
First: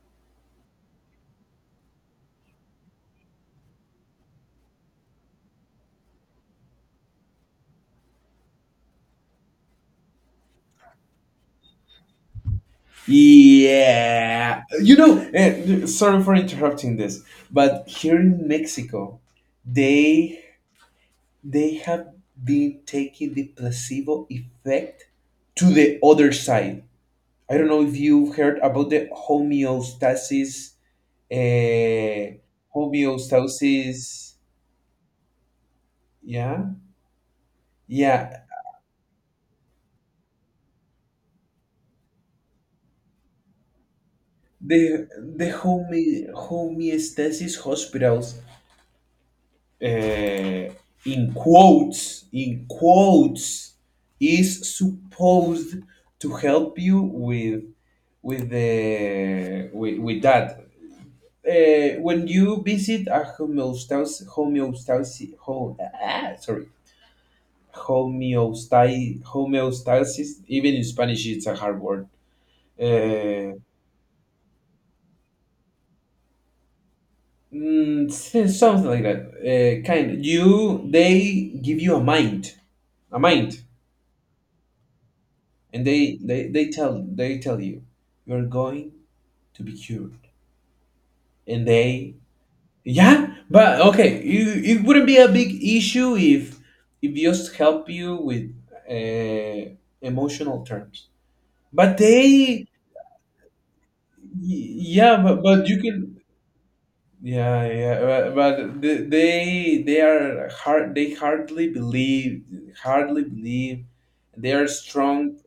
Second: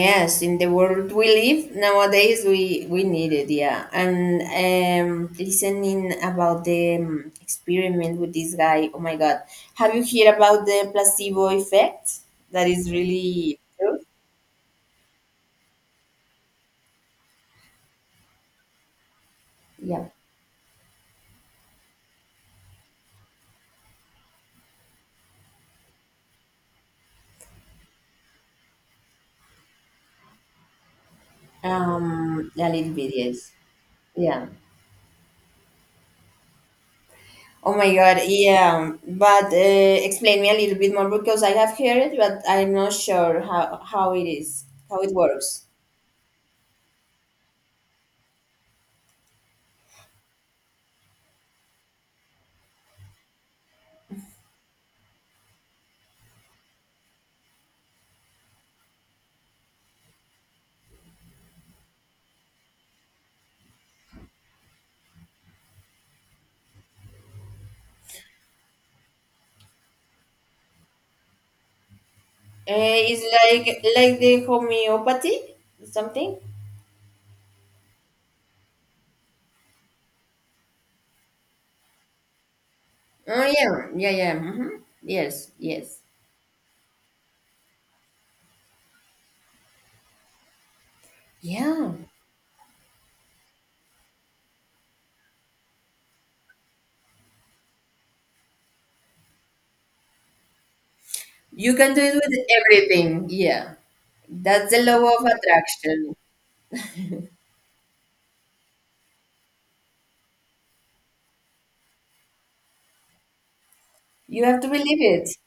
Speaker 2: Yes, in the world we live nowadays, we we need it. Yeah, and um, listening about the um, experiment with this guy. Oh my God, have you heard about the placebo effect? That is really true.
Speaker 1: Yeah, you know. Eh, sorry for interrupting this, but here in Mexico,
Speaker 2: Yeah,
Speaker 1: they they have been taking the placebo effect to the other side. I don't know if you've heard about the homeostasis. Uh,
Speaker 2: um, a little bit. Yes.
Speaker 1: homeostasis.
Speaker 2: Yeah.
Speaker 1: Yeah,
Speaker 2: Oh my God,
Speaker 1: yeah.
Speaker 2: yeah. But uh, explain me a little bit more because I have heard it, but I'm not sure how, how it is, how
Speaker 1: The
Speaker 2: it
Speaker 1: the
Speaker 2: works.
Speaker 1: home homeostasis hospitals, uh, in quotes, in quotes, is supposed to help you with with the with, with that. Uh, when you visit a homeostasis, homeostasis, home, ah, sorry, homeostasis, homeostasis, even in Spanish, it's a hard word.
Speaker 2: Uh, it's
Speaker 1: Uh,
Speaker 2: like like the homeopathy, something.
Speaker 1: mm, s- Something like that. Uh, kind. You they give you a mind, a
Speaker 2: Oh
Speaker 1: mind.
Speaker 2: yeah, yeah, yeah. Hmm. Yes,
Speaker 1: And
Speaker 2: yes.
Speaker 1: they they they tell they tell you you're going to be cured. And
Speaker 2: Yeah,
Speaker 1: they yeah but okay you it wouldn't be a big issue if if just help you with uh, emotional terms.
Speaker 2: you can
Speaker 1: But
Speaker 2: do it with
Speaker 1: they
Speaker 2: everything. Yeah,
Speaker 1: y-
Speaker 2: that's the law
Speaker 1: yeah
Speaker 2: of
Speaker 1: but, but you can
Speaker 2: attraction.
Speaker 1: yeah yeah but, but the- they they are hard, they hardly believe, hardly believe,
Speaker 2: You
Speaker 1: they
Speaker 2: have to
Speaker 1: are
Speaker 2: believe it.
Speaker 1: strong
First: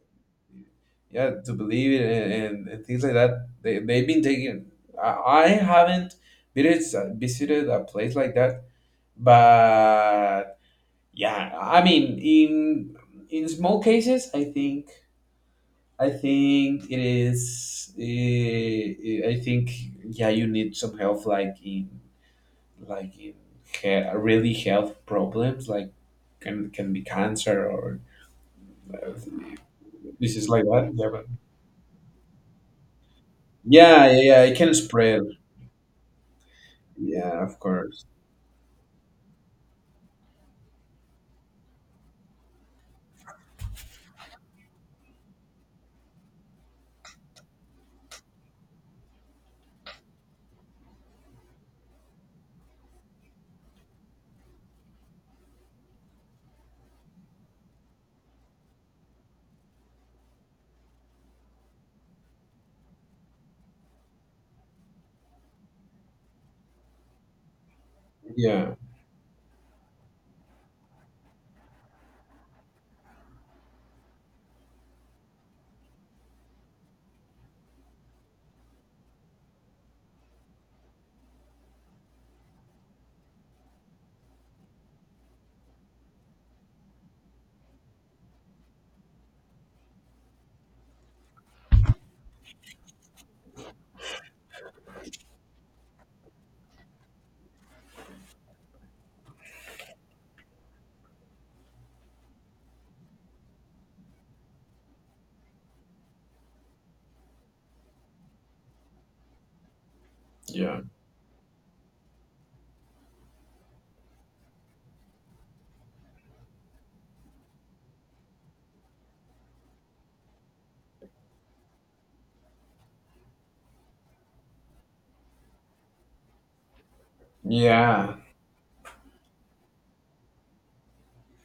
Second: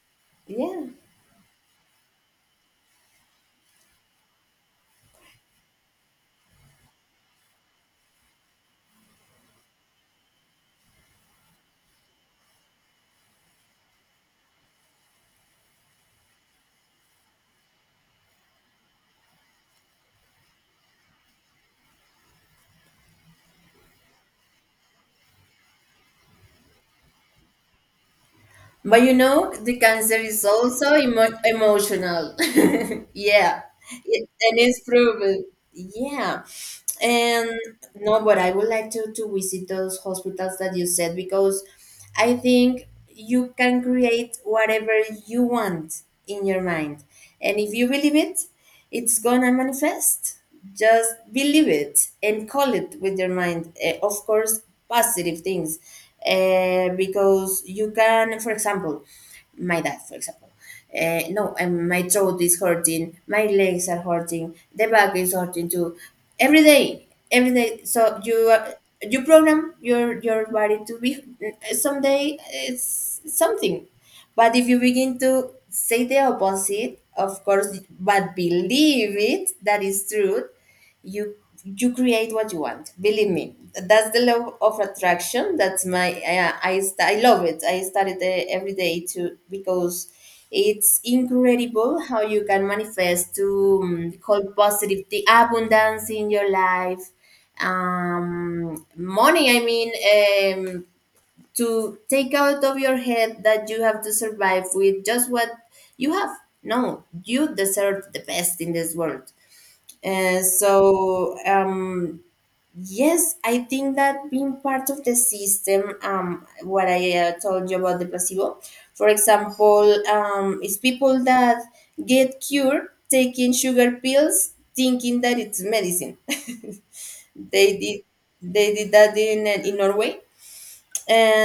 Speaker 2: Yeah.
Speaker 1: yeah to believe it. And, and, and things like that they, they've been taking. I, I haven't visited, visited a place like that, but yeah, I mean, in in small cases I think, i think it is eh, i think yeah, you need some help like in like in he- really health problems like can can be cancer or
Speaker 2: But you know, the cancer is
Speaker 1: diseases like that.
Speaker 2: also
Speaker 1: Yeah, but
Speaker 2: emo- emotional. <laughs> Yeah.
Speaker 1: yeah, yeah,
Speaker 2: It-
Speaker 1: yeah it
Speaker 2: and
Speaker 1: can
Speaker 2: it's
Speaker 1: spread.
Speaker 2: proven. Yeah.
Speaker 1: Yeah,
Speaker 2: And
Speaker 1: of course.
Speaker 2: no, but I would like to, to visit those hospitals that you said because I think you can create whatever you want in your mind. And if you believe it, it's gonna manifest. Just believe it and call it with your mind. Eh, of course, positive things. Uh, because you can, for example, my dad, for example. Uh, no, and my throat is hurting. My legs are hurting. The back is hurting too. Every day, every day. So you uh,
Speaker 1: Yeah,
Speaker 2: you program your your body to be eh, someday it's something, but if you begin to say the opposite, of course, but believe it that is true, you you create what you want, believe me. That's the law of attraction. That's my uh, i st- I love it. I study it uh, every day too, because it's incredible how you can manifest to um, call positive the abundance in your life, um money, I mean, um to take out of your head that you have to survive with just what you have. No, you deserve the best in this world. uh,
Speaker 1: yeah,
Speaker 2: so um, yes, I think that being part of the system, um, what I uh, told you about the placebo, for example, um, is people that get cured taking sugar pills, thinking that it's medicine. <laughs> They did,
Speaker 1: yeah,
Speaker 2: they did that in in Norway,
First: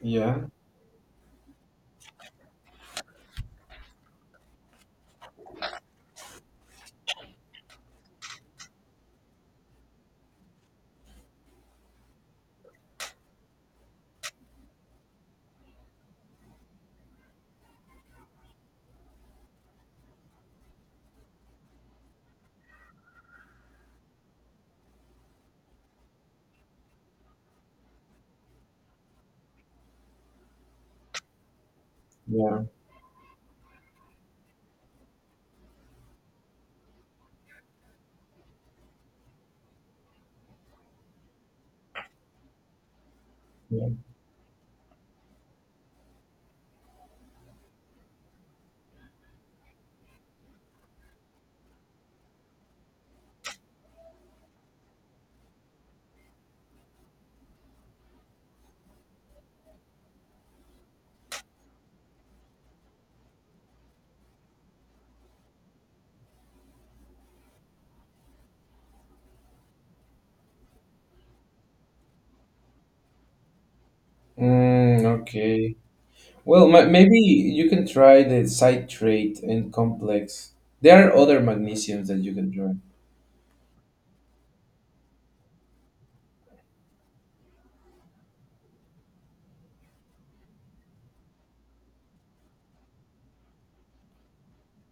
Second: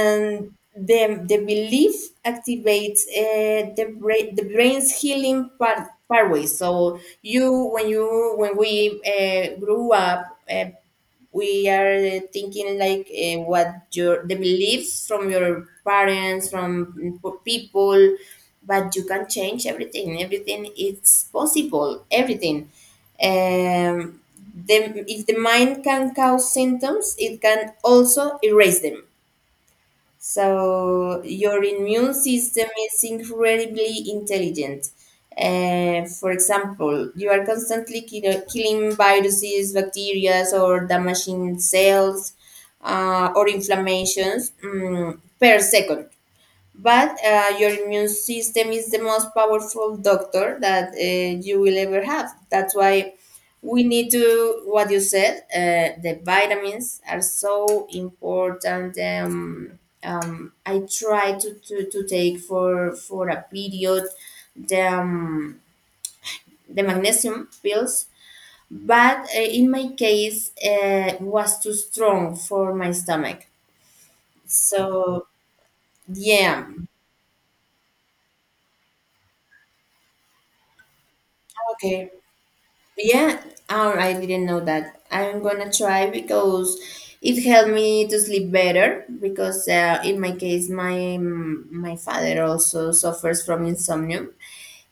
Speaker 1: yeah,
Speaker 2: the, the belief activates uh, the, brain, the brain's healing part, pathway. So you, when you, when we uh, grew up, uh, we are thinking like uh, what your the beliefs from your parents, from people, but you can change everything. Everything is possible. Everything. Um, the, if the mind can cause symptoms, it can also erase them. So your immune
Speaker 1: yeah,
Speaker 2: system is incredibly intelligent. Uh, for example, you are constantly kill- killing viruses, bacteria, or damaging cells uh, or
Speaker 1: yeah.
Speaker 2: inflammations, mm, per second. But uh, your immune system is the most powerful doctor that uh, you will ever have. That's why we need to, what you said, uh, the vitamins are so important. Um, um, I try to, to, to take for, for a period the, um, the magnesium pills, but uh, in my case, uh, was too strong for my stomach.
Speaker 1: Mm,
Speaker 2: So,
Speaker 1: okay. Well,
Speaker 2: yeah,
Speaker 1: ma maybe you can try the citrate and complex. There are other magnesiums
Speaker 2: okay.
Speaker 1: that you can try.
Speaker 2: Yeah, or I didn't know that. I'm gonna try because it helped me to sleep better. Because uh, in my case, my my father also suffers from insomnia,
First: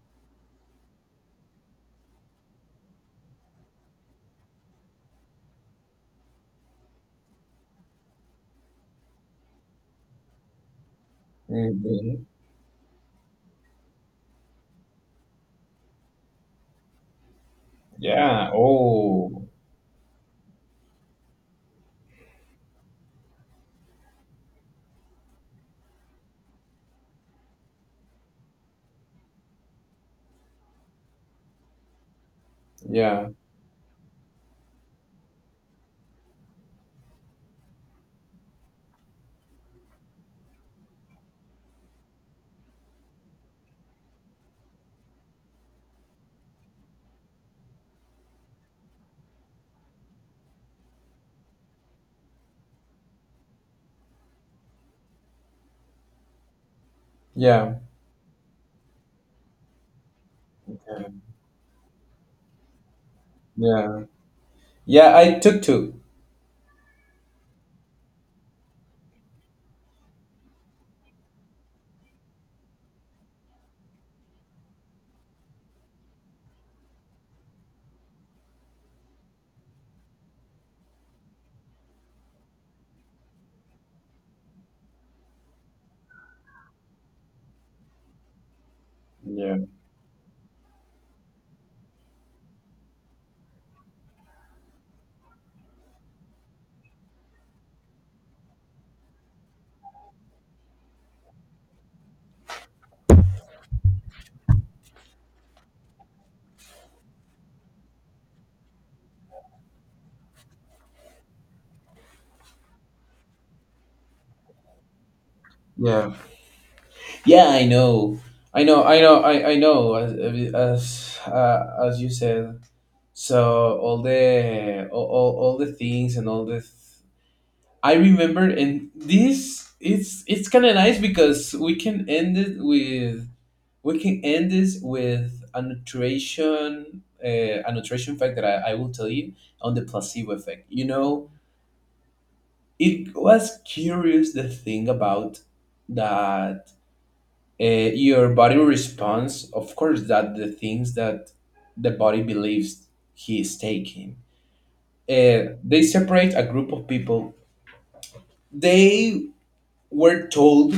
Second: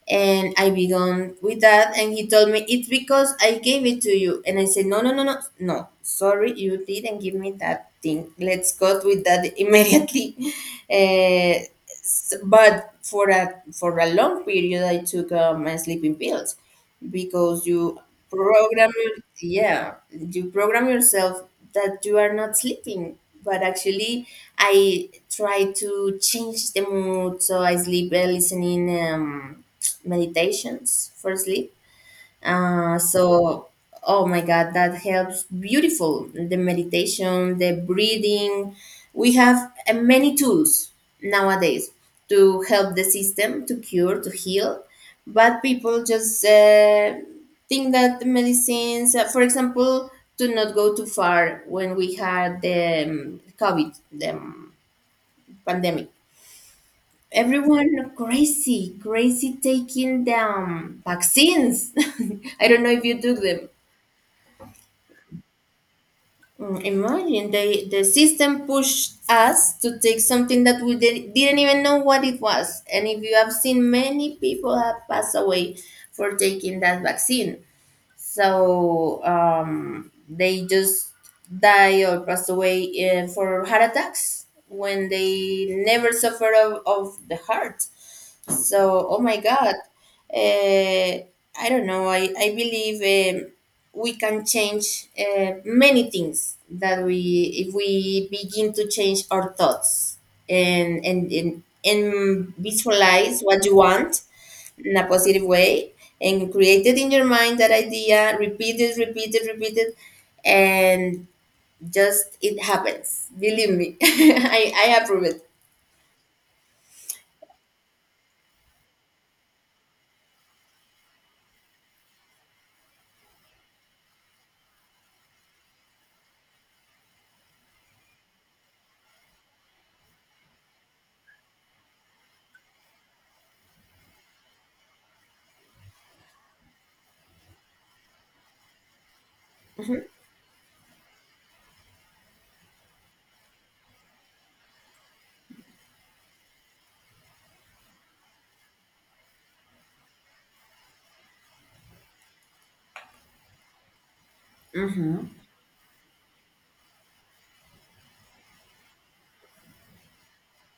Speaker 2: and I began with that, and he told me it's because I gave it to you. And I said, no, no, no, no, no. Sorry, you didn't give me that thing. Let's cut with that <laughs> immediately. Uh,
Speaker 1: Hmm.
Speaker 2: s- but for a for a long period, I took uh, my sleeping pills because you
Speaker 1: Yeah.
Speaker 2: program your-
Speaker 1: Oh,
Speaker 2: yeah, you program yourself that you are not sleeping. But actually, I try to change the mood so I sleep by listening. Um, meditations for sleep. Uh,
Speaker 1: yeah,
Speaker 2: so, oh my God, that helps beautiful. The meditation, the breathing. We have uh, many tools nowadays to help the system to cure, to heal. But people just uh, think that the medicines, uh, for example, to not go too far when we had the um, COVID, the um, pandemic,
Speaker 1: yeah,
Speaker 2: everyone crazy, crazy taking them
Speaker 1: yeah,
Speaker 2: vaccines. <laughs> I don't know if you took them.
Speaker 1: yeah. Yeah, I took two.
Speaker 2: Mm, imagine they, the system pushed us to take something that we did, didn't even know what it was. And if you have seen, many people have passed away for taking that vaccine. So um, they just die or pass away uh, for heart attacks when they never suffer of, of the heart. So oh my
Speaker 1: Yeah,
Speaker 2: god, uh, I don't know I, I believe um, we can change uh, many things that we, if we begin to change our thoughts, and and and, and visualize what you want in a positive way, and created in your mind that idea, repeat it, repeat it, repeat it, and just it happens, believe me. <laughs> i i approve it.
Speaker 1: yeah, yeah. I know, I know, I know, I, I know. As as uh, as you said. So all the all, all, all the things and all the th- I remember, and this, it's it's kind of nice because we can end it with we can end this with a nutrition uh, a nutrition fact that I, I will tell you on the
Speaker 2: Mhm.
Speaker 1: placebo effect. You know, it was curious the thing about that uh, your body responds. Of course, that the things that the body believes he is taking,
Speaker 2: Mm-hmm.
Speaker 1: uh, they separate a group of people. They were told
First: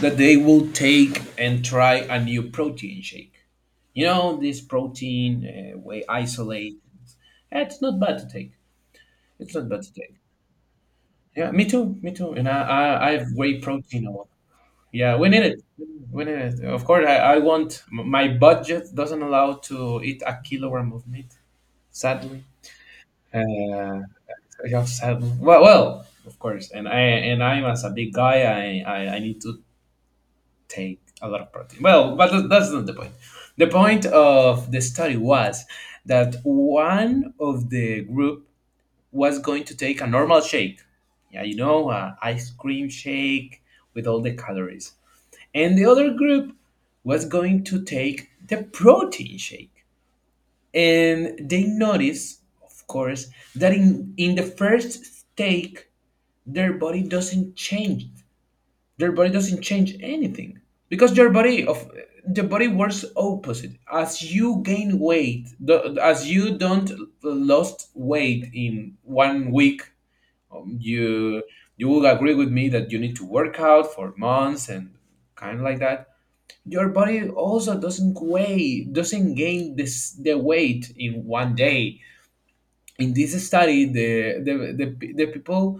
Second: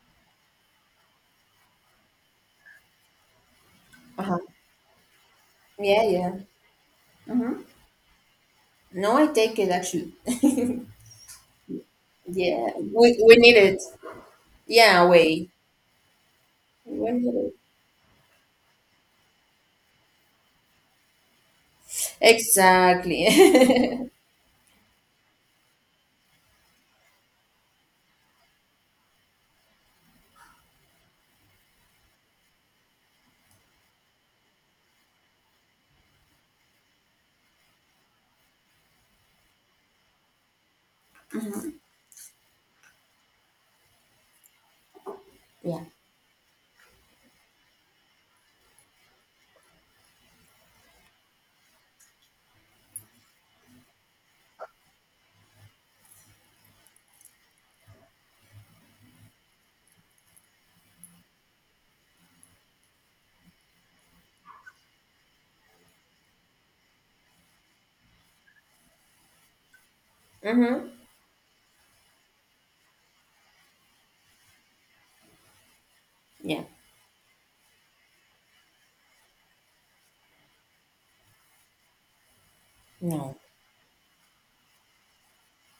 Speaker 1: that they will take and try a new protein shake. You
Speaker 2: Uh-huh.
Speaker 1: know, this protein, uh,
Speaker 2: Yeah,
Speaker 1: whey
Speaker 2: yeah.
Speaker 1: isolate.
Speaker 2: Mm-hmm.
Speaker 1: Eh, It's not bad to take.
Speaker 2: No, I
Speaker 1: It's
Speaker 2: take it
Speaker 1: not bad to
Speaker 2: actually.
Speaker 1: take. Yeah, me too. Me
Speaker 2: <laughs>
Speaker 1: too. And I,
Speaker 2: Yeah,
Speaker 1: I
Speaker 2: we,
Speaker 1: I've
Speaker 2: we need
Speaker 1: whey
Speaker 2: it.
Speaker 1: protein a lot.
Speaker 2: Yeah,
Speaker 1: Yeah, we need
Speaker 2: wait.
Speaker 1: it. We need it. Of course,
Speaker 2: We
Speaker 1: I,
Speaker 2: need
Speaker 1: I
Speaker 2: it,
Speaker 1: want. m- My budget doesn't allow to eat a kilogram of meat. Sadly.
Speaker 2: exactly.
Speaker 1: Uh,
Speaker 2: <laughs>
Speaker 1: I just have, well, well, of course, and I and I'm as a big guy, I I, I need to take a lot of protein. Well, but that, that's not the point. The point of the study was that one of the group was going to take a normal shake, yeah, you know, uh, ice cream shake with all the calories, and the
Speaker 2: Yeah.
Speaker 1: other group was going to take the protein shake. And they notice, of course, that in, in the first take, their body doesn't change. Their body doesn't change anything because your body of the body works opposite. As you gain weight, the, as you don't lost weight in one week, um,
Speaker 2: Mm-hmm.
Speaker 1: you you will agree with me that you need to work out for months and kind of like that.
Speaker 2: Yeah.
Speaker 1: Your body also doesn't weigh, doesn't gain this the weight in one day. In this
Speaker 2: No.
Speaker 1: study, the the the, the people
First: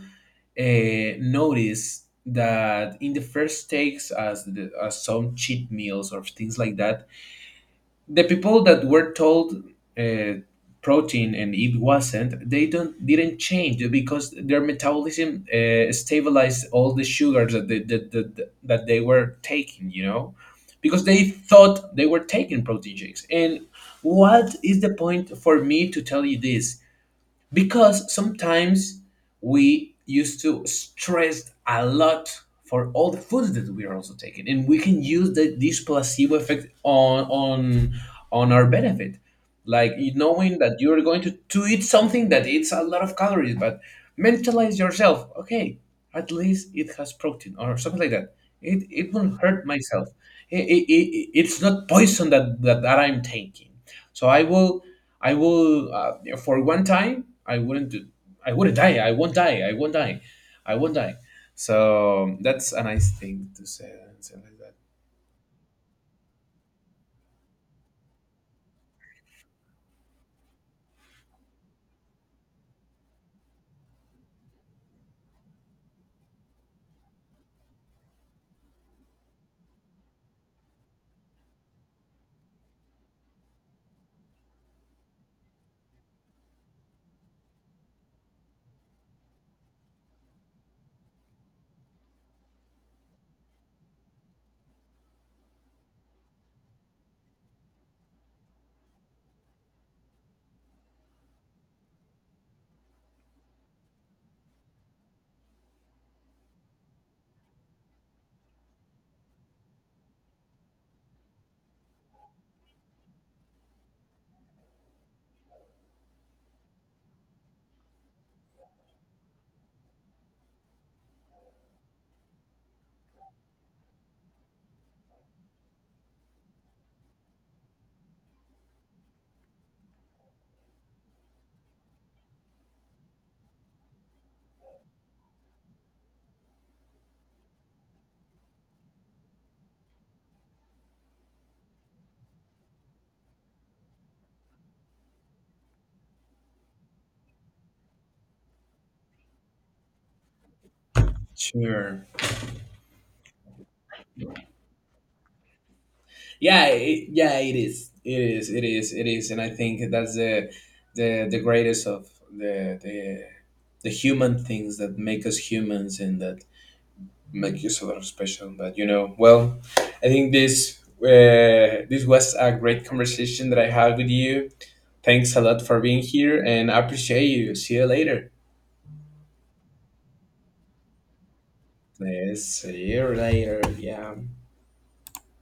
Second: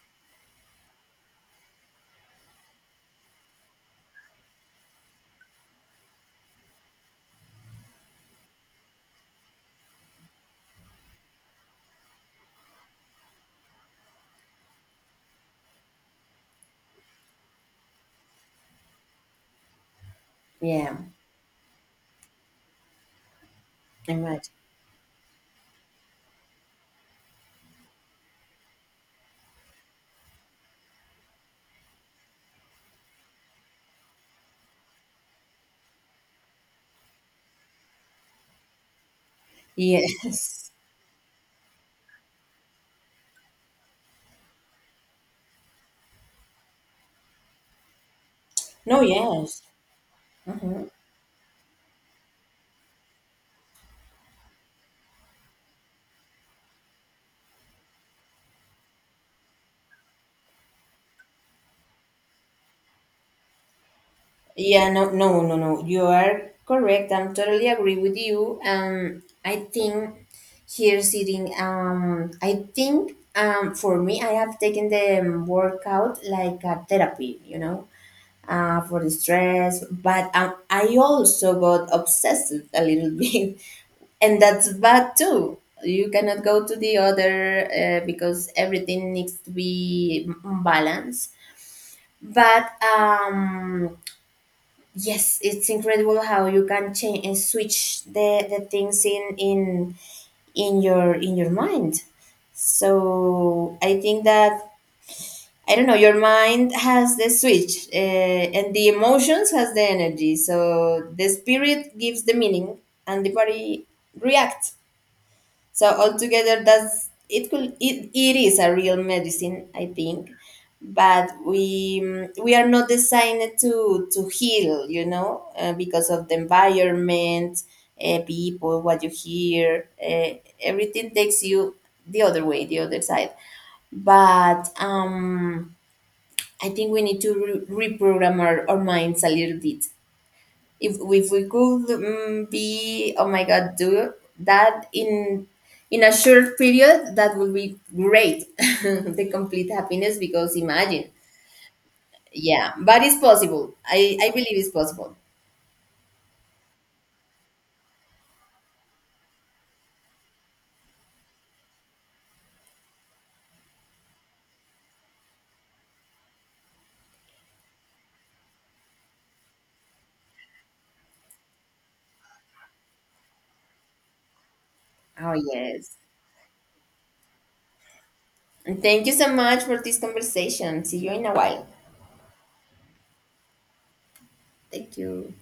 Speaker 1: uh, noticed that in the first takes, as the, as some cheat meals or things like that, the people that were told uh, protein, and it wasn't, they don't didn't change because their metabolism uh, stabilized all the sugars that they, that, that that they were taking. You know.
Speaker 2: Yeah.
Speaker 1: Because they thought they were taking protein shakes, and
Speaker 2: Imagine.
Speaker 1: what is the point for me to tell you this? Because sometimes we used to stress a lot for all the foods that we are also taking, and we can use the, this placebo effect on on on our benefit, like you knowing
Speaker 2: Yes.
Speaker 1: that you're going to, to eat something that eats a lot of calories, but mentalize yourself, okay, at least it has protein or something like that. It,
Speaker 2: No,
Speaker 1: it won't
Speaker 2: yes.
Speaker 1: hurt myself. I-
Speaker 2: Hmm.
Speaker 1: I- I- it's not poison that, that, that I'm taking. So I will, I will, uh, for one time, I wouldn't, do, I wouldn't die. I won't die. I won't die. I won't die. So um, that's a nice thing to say. Say like that.
Speaker 2: Yeah, no, no, no, no. You are correct. I'm totally agree with you. Um, I think here sitting, um, I think um, for me, I have taken the um, workout like a therapy, you know, uh, for the stress. But um, I also got obsessed a little <laughs> bit, and that's bad too. You cannot go to the other uh, because everything needs to be balanced. But um, Yes, it's incredible how you can change and switch the, the things in in in your in your mind. So I think that I don't know. Your mind has the switch, uh, and the emotions has the energy. So the spirit gives the meaning, and the body reacts. So altogether, that's it. Could it, it is a real medicine, I think, but we mm, we are not designed to to heal, you know, uh, because of the environment, uh, people, what you hear, uh, everything takes you the other way, the other side. But um, I think we need to re- reprogram our, our minds a little bit. if if we could um, be, oh my god, do that in in a short period, that would be great. <laughs> The complete happiness, because imagine,
Speaker 1: Sure.
Speaker 2: yeah, but it's possible, i i believe it's possible.
Speaker 1: Yeah. It, yeah. It is. It is. It is. It is. And I think that's the, the, the greatest of the, the, the human things that make us humans and that make you so special. But you know, well, I think this uh, this was a great conversation that I had with you.
Speaker 2: Oh
Speaker 1: Thanks a lot for
Speaker 2: yes,
Speaker 1: being here, and I appreciate you. See you later.
Speaker 2: and thank you so much for this conversation. See you in a while.
Speaker 1: Yes, see you later. Yeah.
Speaker 2: Thank you.